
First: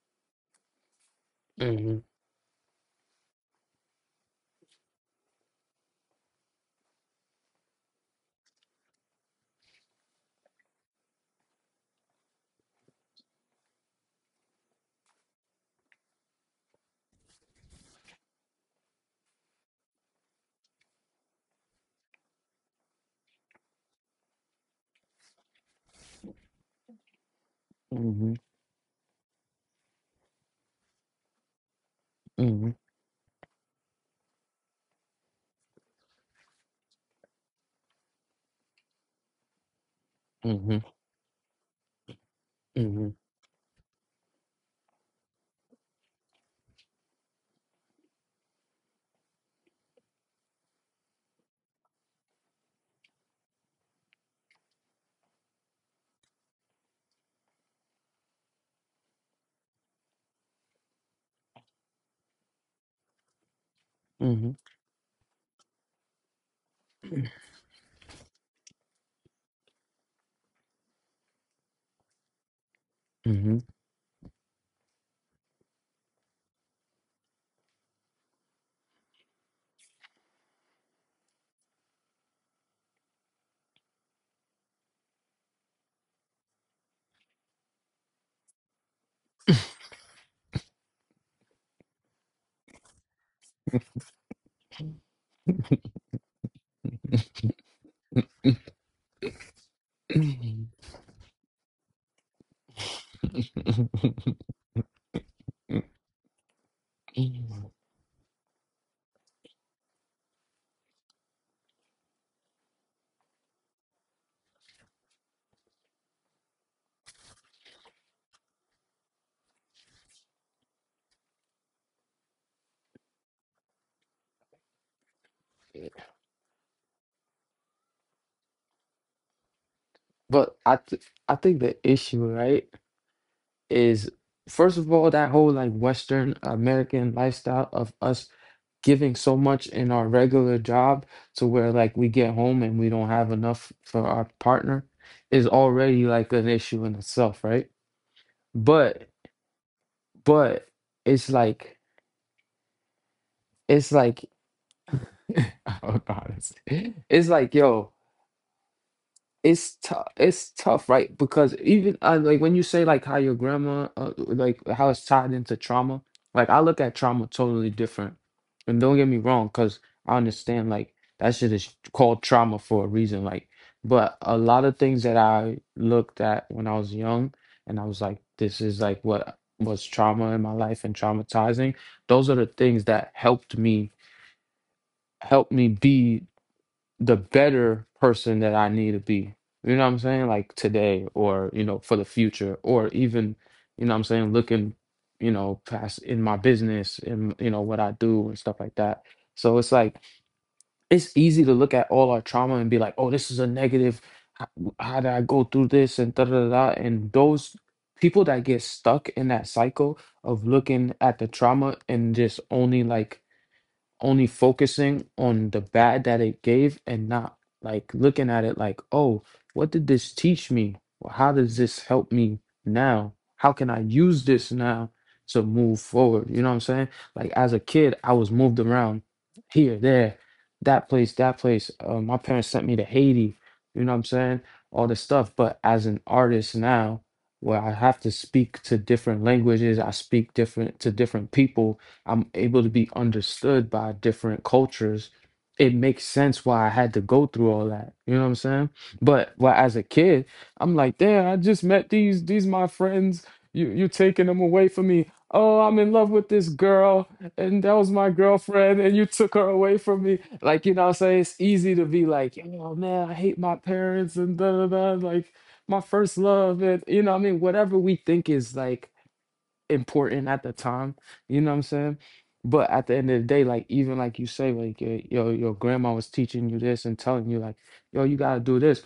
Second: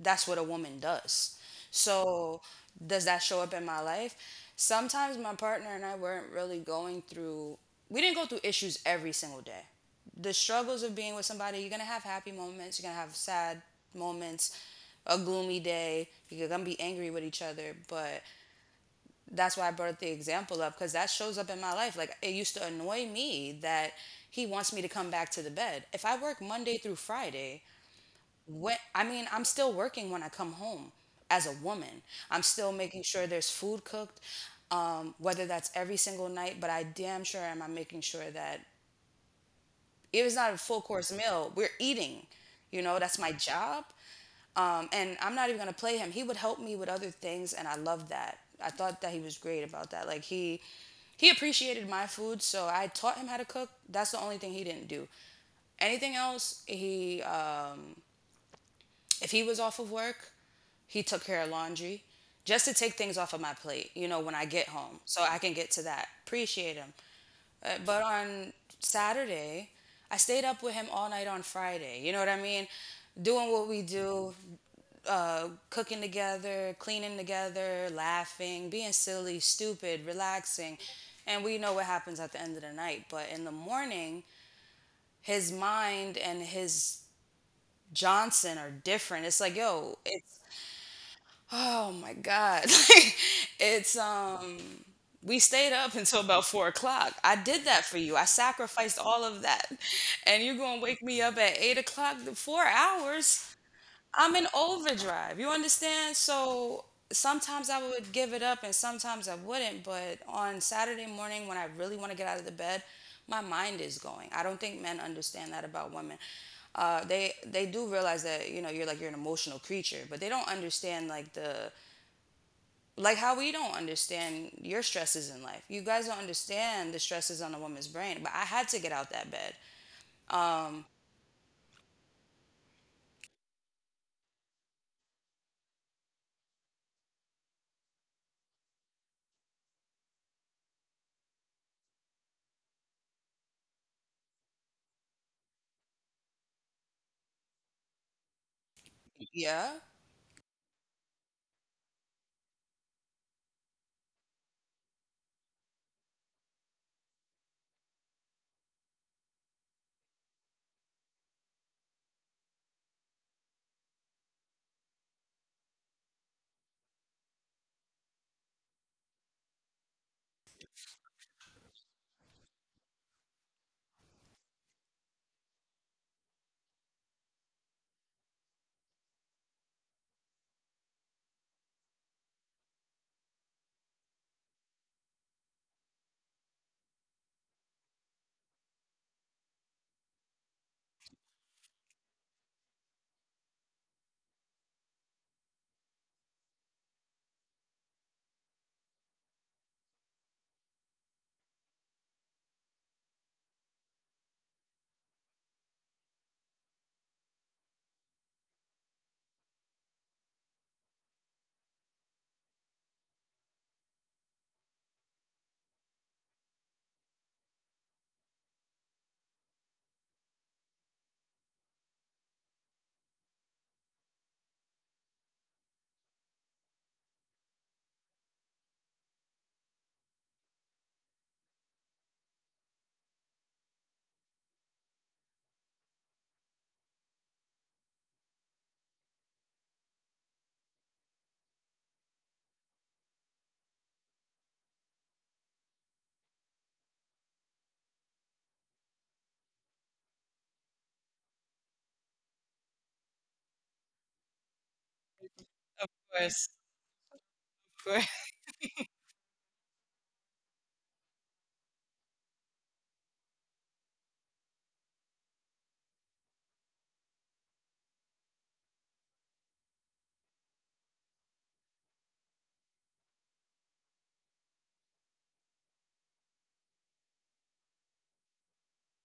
S1: that's what a woman does.
S2: hmm
S1: So, does that show up in my life? Sometimes my partner and I weren't really going through, we didn't go through issues every single day. The struggles of being with somebody, you're gonna have happy moments, you're gonna have sad moments, a gloomy day, you're gonna be angry with each other. But that's why I brought the example up, because that shows up in my life. Like, it used to annoy me that he wants me to come back to the bed. If I work Monday through Friday,
S2: hmm
S1: what I mean, I'm still working when I come home as a woman. I'm still
S2: hmm
S1: making sure there's food cooked, whether that's every single night, but I damn sure am I making sure that if it's not a full
S2: hmm
S1: course meal, we're eating. You know,
S2: hmm
S1: that's my job. And I'm not even gonna play him. He would help me with other things, and I love that. I thought that he was great about that. Like he appreciated my food, so I taught him how to cook. That's the only thing he didn't do. Anything else, he if he was off of work, he took care of laundry just to take things off of my plate, you know, when I get home so I can get to that. Appreciate him. But on Saturday, I stayed up with him all night on Friday. You know what I mean? Doing
S2: hmm
S1: what we do, cooking together, cleaning together, laughing, being silly, stupid, relaxing. And we know what happens at the end of the night. But in the morning, his mind and his Johnson are different. It's like, yo, it's, oh my God. Like, it's we stayed up until about 4 o'clock. I did that for you. I sacrificed all of that. And you're gonna wake me up at 8 o'clock? The 4 hours. I'm in overdrive. You understand? So sometimes
S2: hmm.
S1: I would give it up and sometimes I wouldn't, but on Saturday morning when I really want to get out of the bed, my mind is going. I don't think men understand that about women. They do realize that, you know, you're like you're an emotional creature, but they don't understand like the like how we don't understand your stresses in life. You guys don't understand the stresses on a woman's brain. But I had to get out that bed.
S2: But
S1: Um,
S2: I think the issue, right, is, first of all, that whole like Western American lifestyle of us giving so much in our regular job, to where like we get home and we don't have enough for our partner is already like an issue in itself, right? But
S1: yeah.
S2: but it's like it's like oh God, it's like, yo, it's tough. It's tough, right? Because even, like when you say like how your grandma, like how it's tied into trauma, like I look at trauma totally different. And don't get me wrong, because I understand like that shit is called trauma for a reason. Like, but a lot of things that I looked at when I was young and I was like, this is like what was trauma in my life and traumatizing, those are the things that helped me be the better person that I need to be. You know what I'm saying? Like today, or, you know, for the future, or even, you know what I'm saying, looking, you know, past in my business and, you know, what I do and stuff like that. So it's like, it's easy to look at all our trauma and be like, oh, this is a negative. How, how did I go through this and da da da da? And those people that get stuck in that cycle of looking at the trauma and just only focusing on the bad that it gave, and not like looking at it like, oh, what did this teach me? Well, how does this help me now? How can I use this now to move forward? You know what I'm saying? Like as a kid, I was moved around here, there, that place. My parents sent me to Haiti. You know what I'm saying? All this stuff. But as an artist now, where I have to speak to different languages, I speak different to different people, I'm able to be understood by different cultures. It makes sense why I had to go through all that. You know what I'm saying? But, well, as a kid, I'm like, damn, I just met these my friends. You taking them away from me. Oh,
S1: Of
S2: I'm in love with
S1: course.
S2: this girl, and
S1: Of
S2: that was
S1: course.
S2: my girlfriend, and you took her away from me. Like, you know what I'm saying? It's easy to be like, oh man, I hate my parents and da da da, like my first love, and, you know what I mean, whatever we think is like important at the time. You know what I'm saying? But at the end of the day, like even like you say, like your grandma was teaching you this and telling you like, yo, you gotta do this,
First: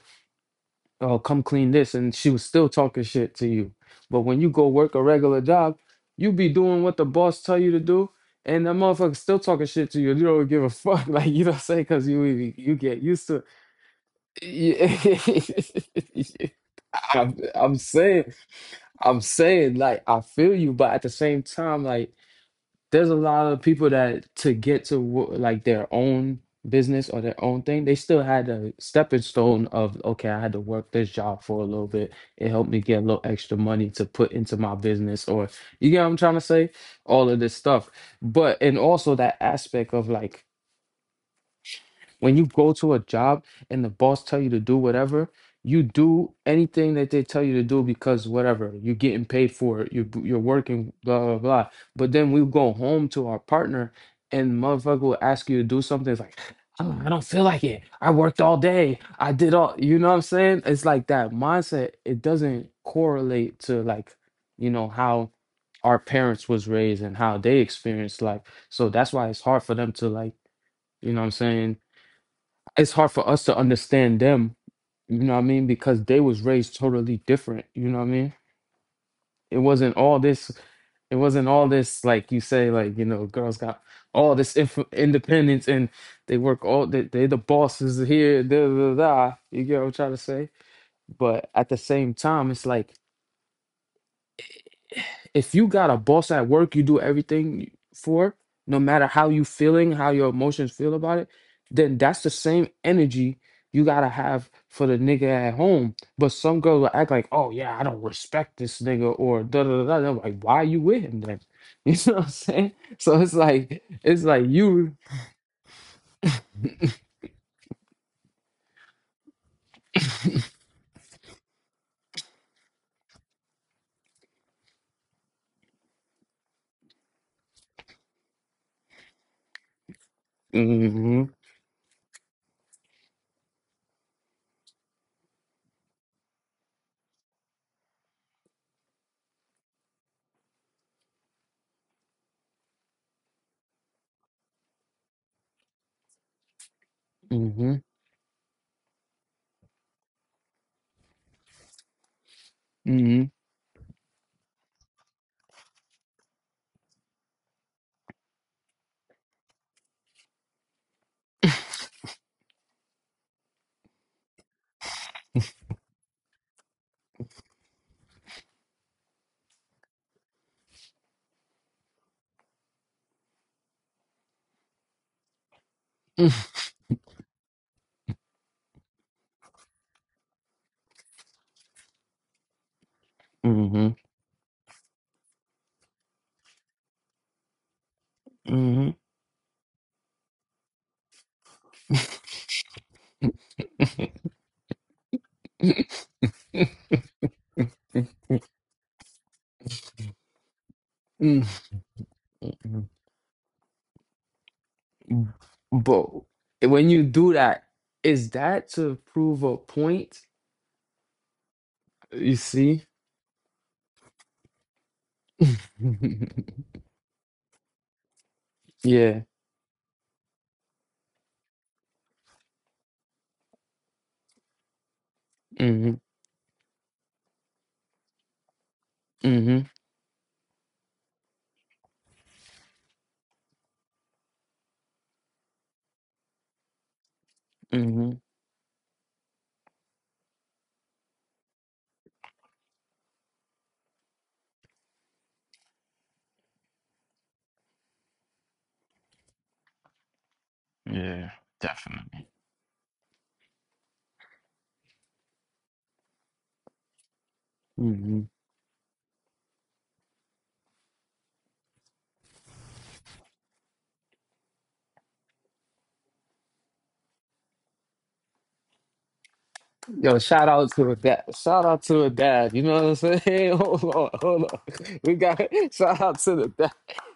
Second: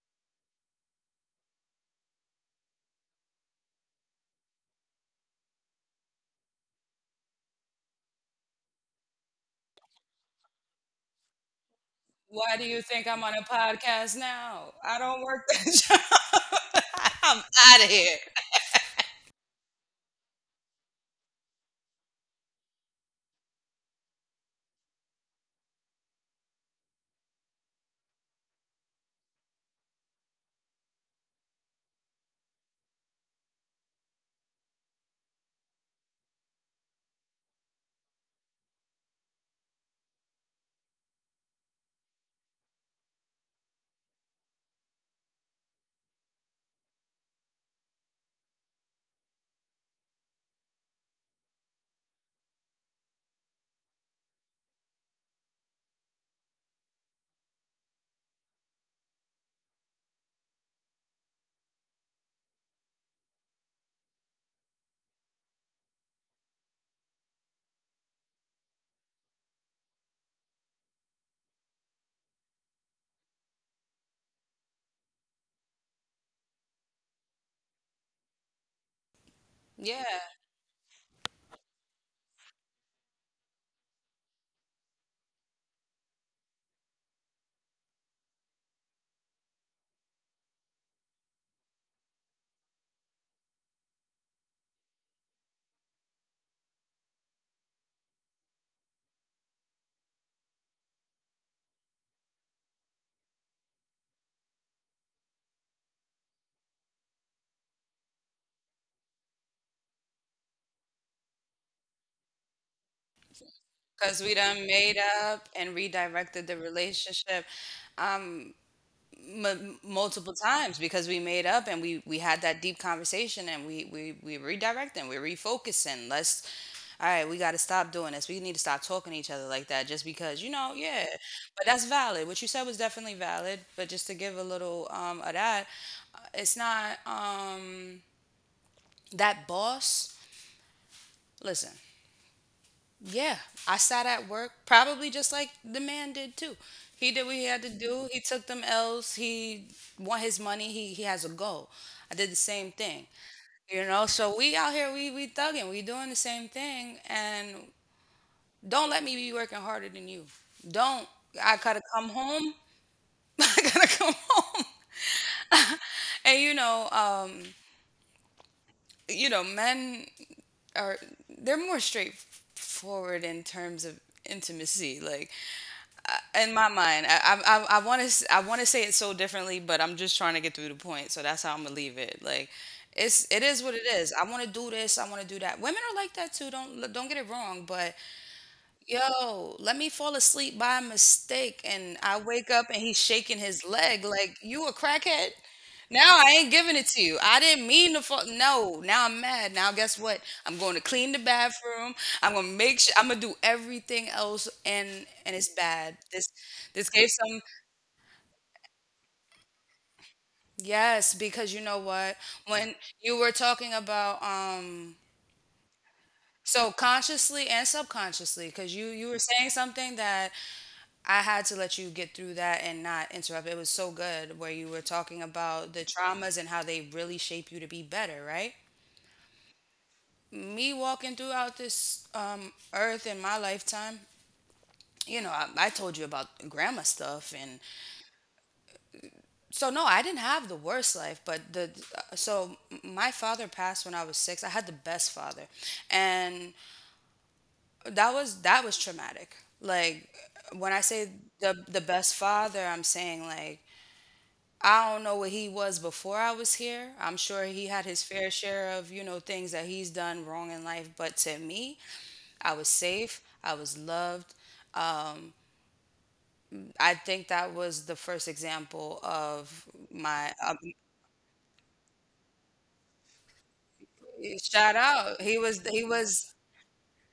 S2: oh come clean this, and she was still talking shit to you. But when you go work a regular job, you be doing what the boss tell you to do, and the motherfucker still talking shit to you. You don't give a fuck, like, you don't say, because you
S1: Why do
S2: you
S1: you
S2: get
S1: think I'm
S2: used
S1: on a
S2: to
S1: podcast now? I don't work that
S2: it.
S1: job.
S2: I'm,
S1: I'm
S2: I'm
S1: out of here.
S2: saying, I'm saying, like, I feel you, but at the same time, like, there's a lot of people that to get to like their own business or their own thing, they still had a stepping stone of, okay, I had to work this job for a little bit. It helped me get a little extra money to put into my business, or you get what I'm trying to say? All of this stuff, but and also that aspect of like when you go to a job and the boss tell you to do whatever, you do anything that they tell you to do because whatever, you're getting paid for it, you're working, blah, blah, blah. But then we go home to our partner and motherfucker will ask you to do something. It's like, "Oh, I don't feel like it. I worked all day. I did all, you know what I'm saying? It's like that mindset. It doesn't correlate to like, you know, how our parents was raised and how they experienced life. So that's why it's hard for them to like, you know what I'm saying? It's hard for us to understand them, you know what I mean, because they was raised totally different, you know what I mean. it wasn't
S1: Yeah,
S2: all this it wasn't all this like you say, like, you know, girls got all this independence, and they work all, they the bosses here, da, da, da, da, you get what I'm trying to say. But at the same time, it's like, if you got a boss at work you do everything for, no matter how you feeling, how your emotions feel about it, then that's the same energy you gotta have for the nigga at home. But some girls will act like, oh yeah, I don't respect this nigga or da da da da. I'm like, why are you with him then? You know what I'm saying? So
S1: because
S2: it's
S1: we
S2: like
S1: done
S2: you
S1: made up and redirected the relationship, um, multiple times, because we made up and we had that deep conversation, and we redirecting, we're refocusing. Let's, all right, we got to stop doing this. We need to stop talking to each other like that just because, you know,
S2: hmm
S1: yeah.
S2: hmm
S1: But that's valid. What you said was definitely valid. But just to give a little of that, it's not that boss. Listen, yeah, I sat at work probably just like the man did too. He did what he had to
S2: hmm
S1: do. He took them L's. He won his money. He has a goal. I did the same thing, you know. So we out here, we thugging, we doing the same thing, and don't let me be working harder than you. Don't. I gotta come home. I gotta come home. And you know, men are, they're more straightforward in terms of intimacy. Like in my mind, I want to, I want to say it so differently, but I'm just trying to get through the point. So that's how I'm gonna leave it. Like it's, it is what it
S2: hmm
S1: is. I want to do this. I want to do that. Women are like that too. Don't get it wrong, but,
S2: hmm
S1: yo, let me fall asleep by mistake and I wake up and he's shaking his leg like you a crackhead. Now I ain't giving it to you. I didn't mean to fall. No, now I'm mad. Now guess what? I'm going to clean the
S2: hmm.
S1: bathroom. I'm gonna make sure. I'm gonna do everything else,
S2: B-
S1: and it's bad.
S2: But
S1: This
S2: when
S1: this
S2: you
S1: gave
S2: do
S1: some,
S2: that, is that to prove a point?
S1: yes, because you know what?
S2: You
S1: When
S2: see?
S1: you were talking about so consciously and subconsciously, because you were
S2: Yeah.
S1: saying something that I had to let you get through that and not interrupt. It was so good where you were talking about the
S2: hmm
S1: traumas and how they really shape you to be better, right?
S2: hmm
S1: Me walking throughout this earth in my lifetime, you know, I told you about grandma stuff. And
S2: hmm.
S1: so, no, I didn't have the worst life, but so my father passed when I was six. I had the best father. And that was traumatic. Like, when I say
S2: Yeah,
S1: the best
S2: definitely.
S1: father, I'm saying like, I don't know what he was before I was here. I'm sure he had his
S2: Hmm
S1: fair share of, you know, things that he's done wrong in life. But to me, I was safe. I was loved. Um, I think that was the first example of
S2: Yo,
S1: my
S2: shout out to a dad. Shout out to a dad. You know what I'm saying? Hey, hold on, hold on.
S1: shout
S2: We
S1: out.
S2: got
S1: He
S2: shout out
S1: was,
S2: to the dad.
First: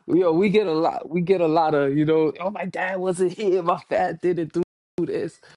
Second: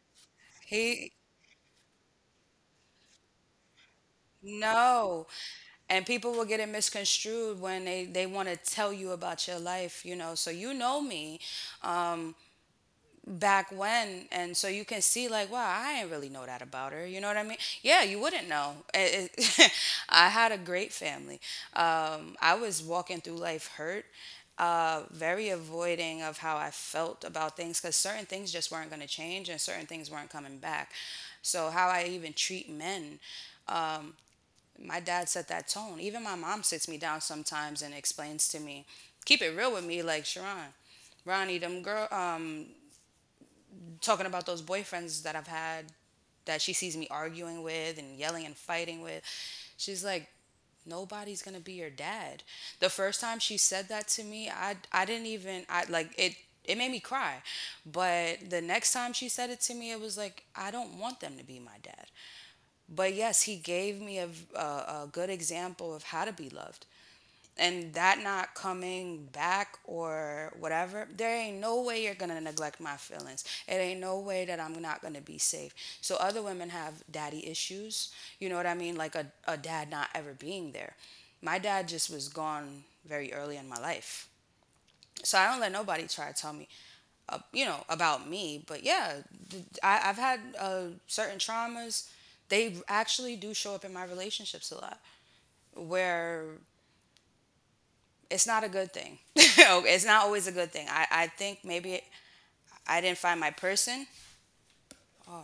S2: Yo, we get a lot.
S1: he,
S2: We get a lot of, you know, oh, my dad wasn't here. My dad didn't do
S1: no.
S2: this.
S1: And people will get it misconstrued when they want to tell you about your life, you know. So you know me. Um, Back when, and so you can see like, wow, I didn't really know that about her, you know what I mean? Yeah, you wouldn't know. I had a great family. I was walking through life hurt, very avoiding of how I felt about things, because certain things just weren't going to change and certain things weren't coming back. So how I even treat men, um, my dad set that tone. Even my mom sits me down sometimes and explains to me, keep it real with me, like Sharon, Ronnie them girl, talking about those boyfriends that I've had that she sees me arguing with and yelling and fighting with. She's like, nobody's gonna be your dad. The first time she said that to me, I didn't even I like it. It made me cry. But the next time she said it to me, it was like, I don't want them to be my dad. But yes, he gave me a good example of how to be loved, and that not coming back or whatever, there ain't no way you're gonna neglect my feelings. It ain't no way that I'm not gonna be safe. So other women have daddy issues. You know what I mean? Like a dad not ever being there. My dad just was gone very early in my life. So I don't let nobody try to tell me, you know, about me. But yeah, I've had certain traumas. They actually do show up in my relationships a lot, where it's not a good thing. It's not always a good thing. I think maybe I didn't find my person. Oh,